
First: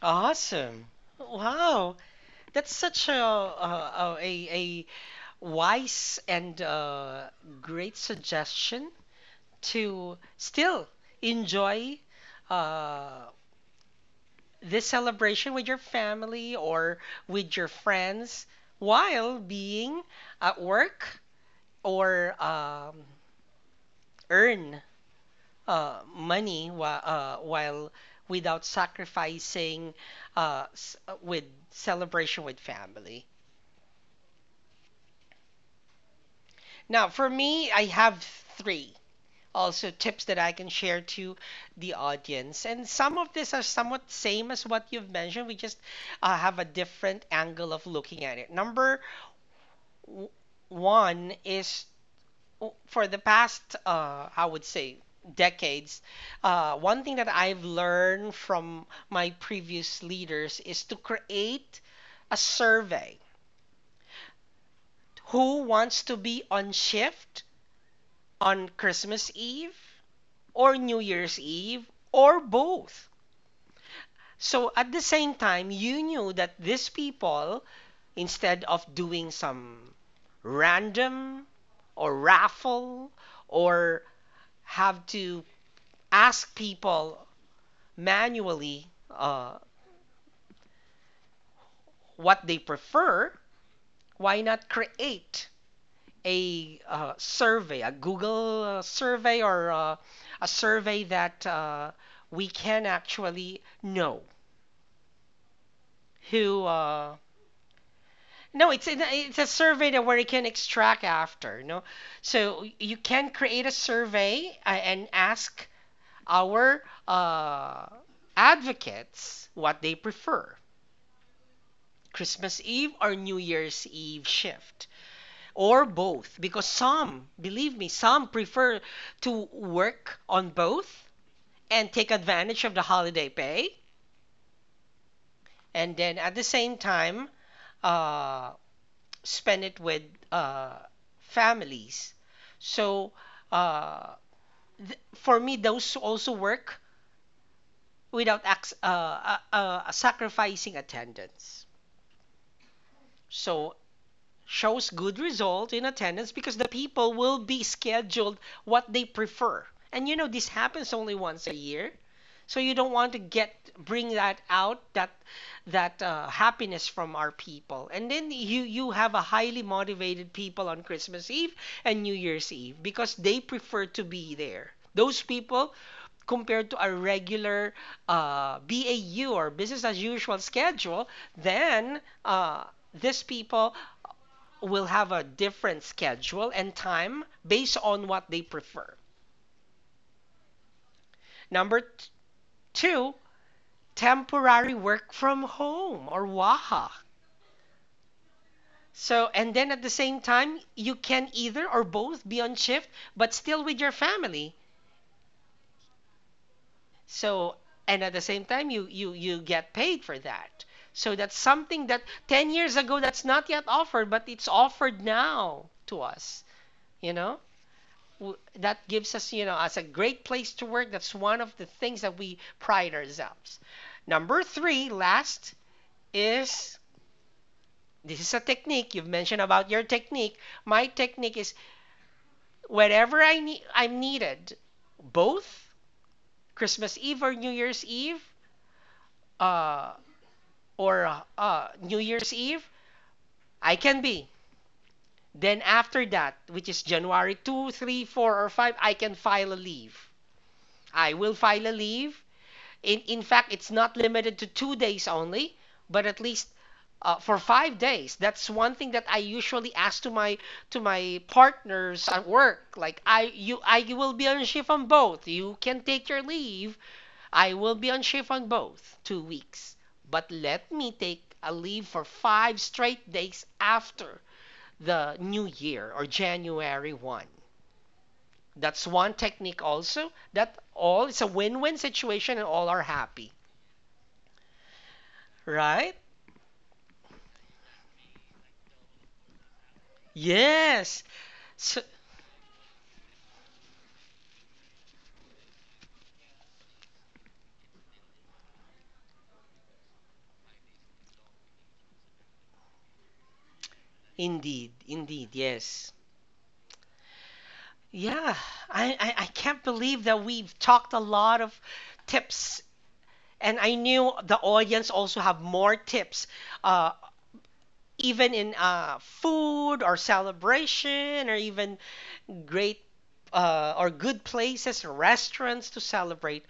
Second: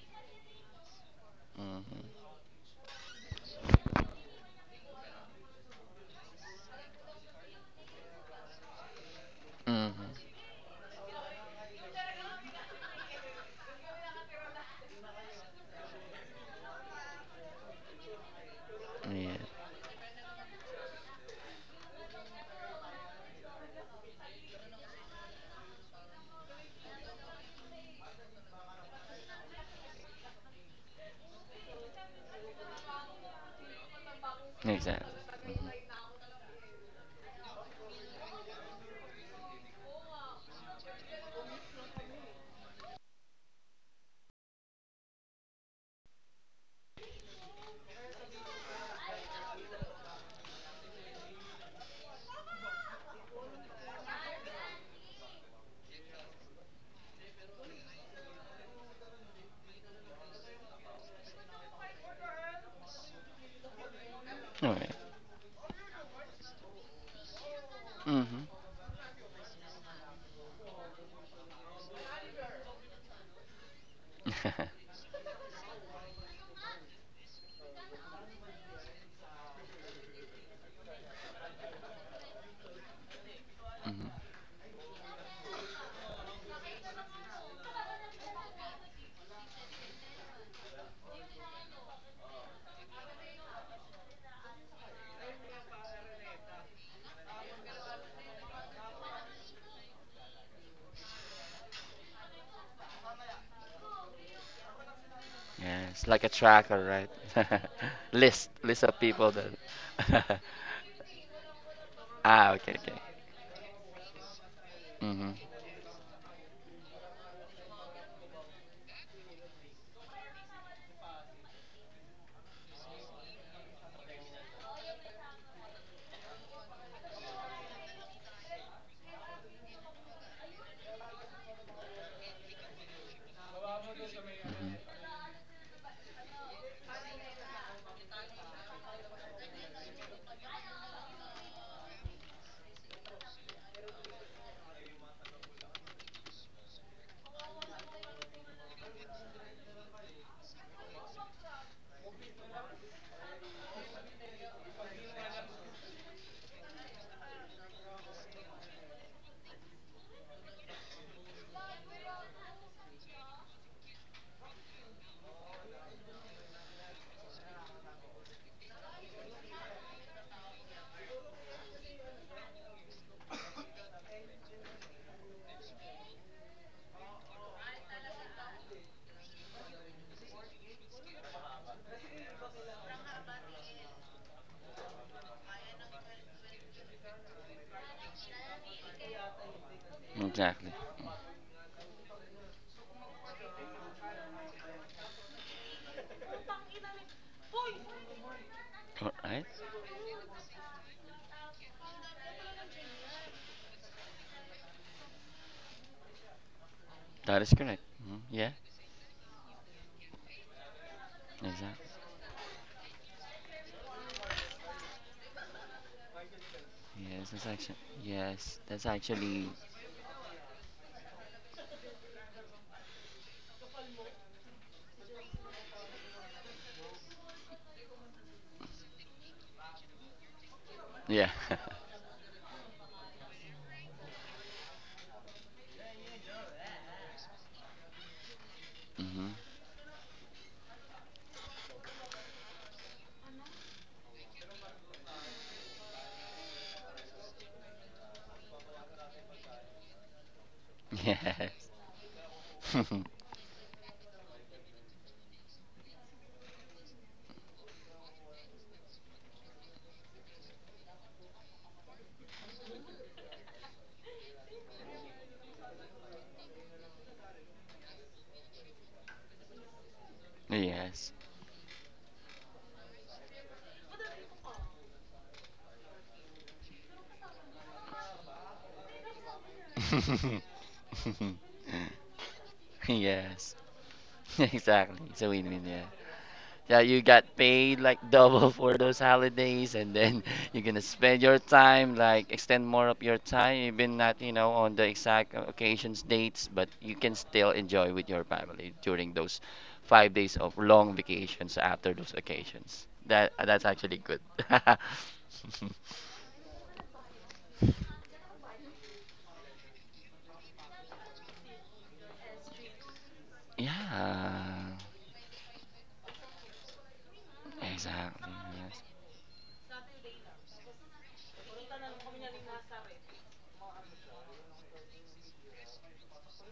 S1: Awesome. Wow.
S2: Mm-hmm.
S1: That's such a wise and, great suggestion.
S2: Mm-hmm.
S1: To still enjoy, uh, this celebration with your family or with your friends
S2: Yeah.
S1: while being at work, or, earn, while without sacrificing, s- with celebration with family.
S2: Exactly.
S1: Now, for me, I have three also tips that I can share to the audience. And some of these are somewhat same as what you've mentioned. We just, have a different angle of looking at it. Number w- one is, for the past, I would say, decades, one thing that I've learned from my previous leaders is to create a survey.
S2: All right.
S1: Who wants to be on shift
S2: Mm-hmm.
S1: on Christmas Eve or New Year's Eve or both?
S2: Mm-hmm.
S1: So at the same time, you knew that these people, instead of doing some random or raffle, or
S2: Mhm.
S1: have to ask people manually, what they prefer, why not create a, survey, a Google, survey, or, a survey that, we can actually know
S2: Yeah, it's like a
S1: who,
S2: tracker, right? List,
S1: No,
S2: list
S1: it's
S2: of people
S1: it's a survey that where you
S2: that.
S1: can extract after, you know.
S2: Ah,
S1: So
S2: okay, okay.
S1: you can create a survey, and
S2: Mm-hmm.
S1: ask our, advocates what they prefer, Christmas Eve or New Year's Eve shift, or both, because some, believe me, some prefer to work on both and take advantage of the holiday pay, and then at the same time, uh, spend it with, uh, families. So, uh, for me, those also work without sacrificing attendance. So shows good result in attendance, because the people will be scheduled what they prefer. And you know this happens only once a year. So you don't want to get bring that out, that happiness from our people. And then you, have a highly motivated people on Christmas Eve and New Year's Eve because they prefer to be there. Those people compared to our regular, BAU or business as usual schedule, then, these people will have a different schedule and time based on what they prefer.
S2: Exactly.
S1: Number two, temporary work from home, or WAHA.
S2: All
S1: So,
S2: right.
S1: and then at the same time, you can either or both be on shift, but still with your family.
S2: That is
S1: So,
S2: correct.
S1: and at
S2: Mhm.
S1: the same
S2: Yeah.
S1: time, you get paid for that. So that's something
S2: Exactly.
S1: that 10 years ago that's not yet offered, but it's offered now to us. You
S2: Yes,
S1: know,
S2: that's actually. Yes, that's
S1: That gives us, you
S2: actually.
S1: know, as a great place to work. That's one of the things that we pride ourselves. Number three, last, is this is a technique. You've mentioned about your technique, my
S2: Yeah.
S1: technique is whenever I'm needed both Christmas Eve or New Year's Eve,
S2: Mm-hmm.
S1: uh or New Year's Eve, I can be. Then after that, which is January 2, 3, 4, or 5, I will file
S2: Yes.
S1: a leave. In fact, it's not limited to 2 days only, but at least, for 5 days. That's one thing that I usually ask to my, to my partners at work. Like I will be on shift on both. You can take your leave. I will be on shift on both 2 weeks. But let me
S2: Yes.
S1: take a leave for five straight days after the new year, or January one. That's one technique also. That all, it's a win-win situation and all are happy,
S2: Yes. Exactly. It's a win-win, yeah.
S1: right?
S2: Yeah, you got paid like double for those holidays and then you're gonna
S1: Yes.
S2: spend your
S1: So
S2: time, like extend more of your time, even not, you know, on the exact occasions, dates, but you can still enjoy with your family during those 5 days of long vacations after those occasions. That that's actually good.
S1: indeed, indeed, yes. Yeah, I can't believe that we've talked a lot of tips, and I knew the
S2: Yeah.
S1: audience also have more tips, uh,
S2: Exactly.
S1: even in,
S2: Yes.
S1: food or celebration, or even great, or good places, restaurants to celebrate,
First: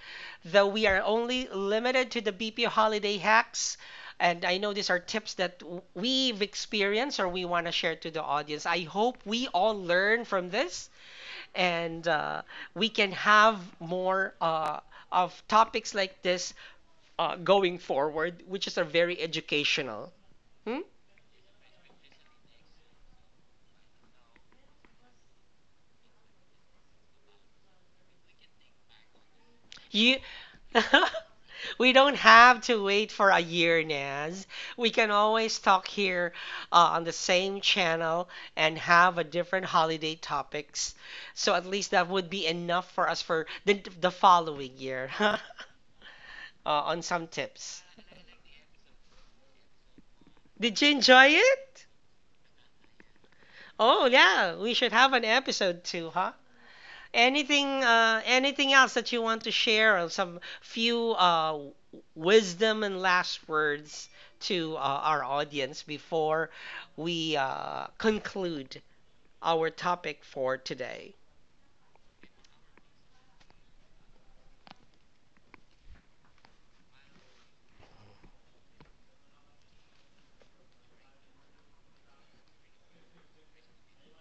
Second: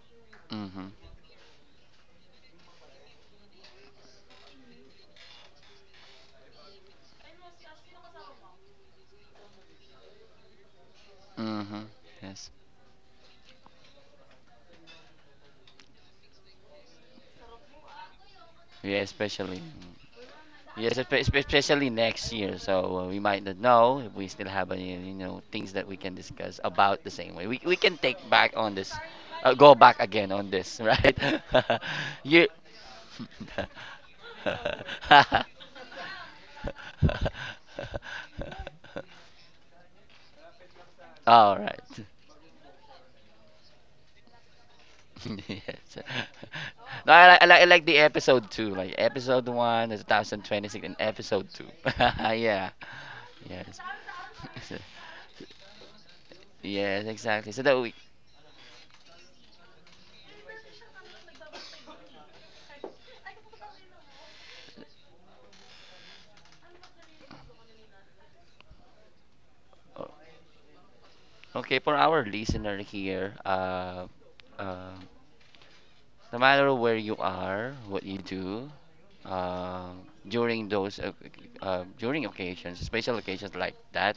S1: though
S2: Mm-hmm.
S1: we are only limited to the BP holiday hacks. And I know these are tips that, we've experienced or we want to share to the audience. I hope we all learn from this,
S2: Mm-hmm.
S1: and,
S2: Yes.
S1: we can have more, of topics like this, going forward, which is a
S2: Yeah,
S1: very
S2: especially.
S1: educational. Hmm?
S2: Yes, especially next year. So we might not know if we still have any, you know, things that we can discuss about the same way. We can take back on this, go back
S1: You
S2: again on this, right?
S1: We don't
S2: You.
S1: have to wait for a year, Naz. We can always talk here, on the same channel, and have a different holiday topics. So
S2: All
S1: at
S2: right.
S1: least that would be enough for us for the following year
S2: Yes.
S1: on
S2: No,
S1: some
S2: like I
S1: tips.
S2: like the episode two, like episode one is
S1: Did
S2: 2026
S1: you
S2: and
S1: enjoy
S2: episode two.
S1: it?
S2: Yeah. Yes.
S1: Oh, yeah. We should have an episode too, huh?
S2: Yes, exactly. So
S1: Anything,
S2: that we.
S1: anything else that you want to share? Or some few, wisdom and last words to, our audience before we, conclude our topic for today.
S2: Okay, for our listener here, uh, no matter where you are, what you do, uh, during those during occasions, special occasions like that,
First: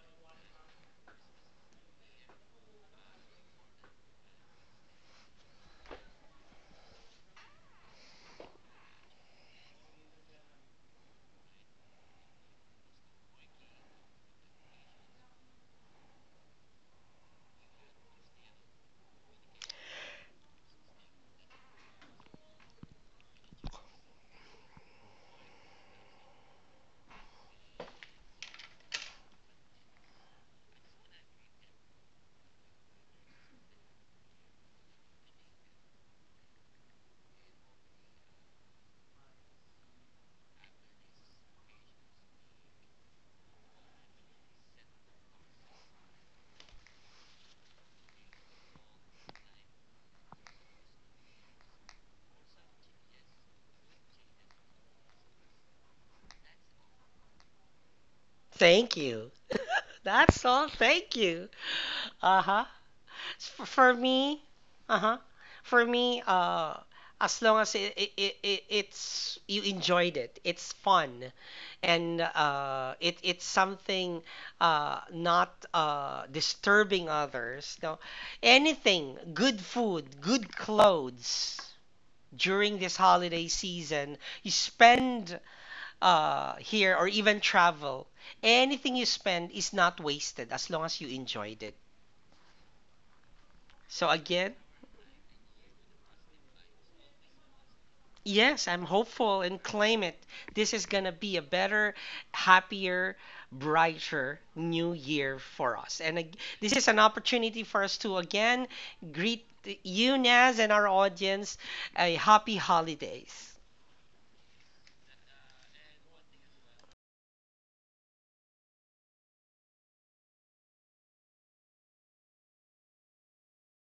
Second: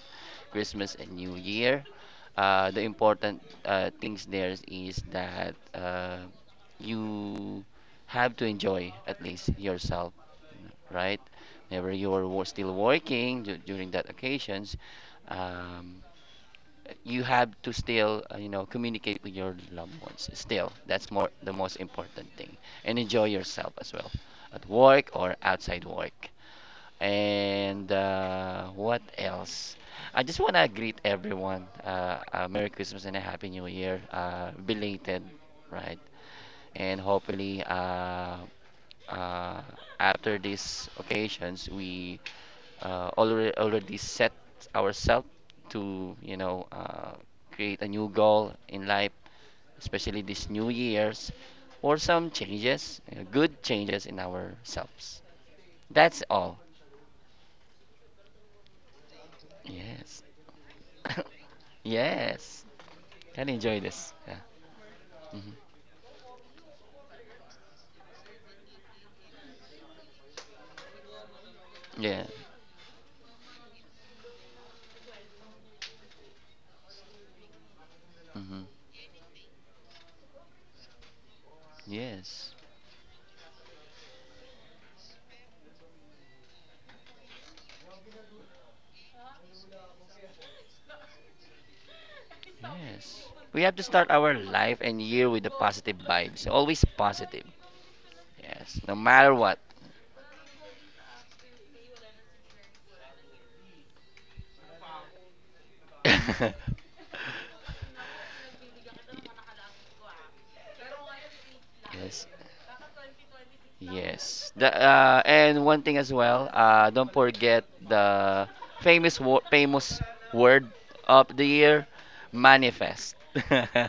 S2: Christmas and New Year, the important things there is that you have to enjoy at least yourself, right? Whenever you are still working during that occasions, um, you have to still you know, communicate with your loved ones still. That's more the most important thing. And enjoy yourself as well at work or outside work. And what else, I just want to greet everyone merry Christmas and a happy New Year, belated, right? And hopefully uh, after these occasions we already set ourselves to, you know, create a new goal in life, especially this new year's, or some changes, good changes in ourselves. That's all.
S1: Thank you.
S2: Yes.
S1: That's all. Thank you. Uh
S2: Yes.
S1: huh.
S2: Can
S1: For,
S2: enjoy
S1: for
S2: this. Yeah.
S1: me, uh huh.
S2: Hmm.
S1: For me, as long as it's you enjoyed it, it's fun. And,
S2: Yeah.
S1: it it's something, not, disturbing others. No,
S2: Hmm.
S1: anything, good food, good clothes
S2: Yes.
S1: during this holiday season, you spend, here or even travel. Anything you spend is not wasted as long as you enjoyed it.
S2: Yes. We have to start
S1: So
S2: our
S1: again.
S2: life and year with the positive vibes. Always positive.
S1: Yes,
S2: Yes.
S1: I'm
S2: No matter
S1: hopeful
S2: what.
S1: and claim it. This is going to be a better, happier, brighter new year for us. This is an opportunity for us to again greet you, Naz, and our audience a
S2: Yes.
S1: happy holidays.
S2: Yes. The and one thing as well, don't forget the famous word of the year, manifest.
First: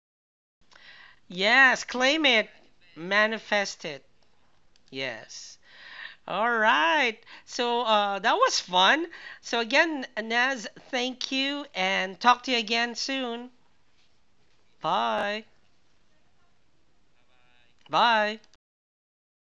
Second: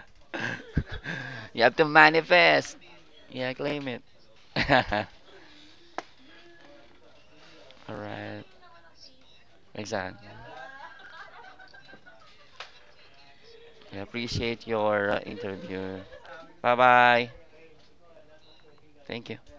S2: You have
S1: Yes,
S2: to
S1: claim it,
S2: manifest. Yeah,
S1: manifest
S2: claim it.
S1: it. Yes. All right. So,
S2: All
S1: that
S2: right.
S1: was fun. So again,
S2: Exactly.
S1: Naz, thank you and talk to you again soon.
S2: I appreciate your
S1: Bye.
S2: interview. Bye bye.
S1: Bye.
S2: Thank you.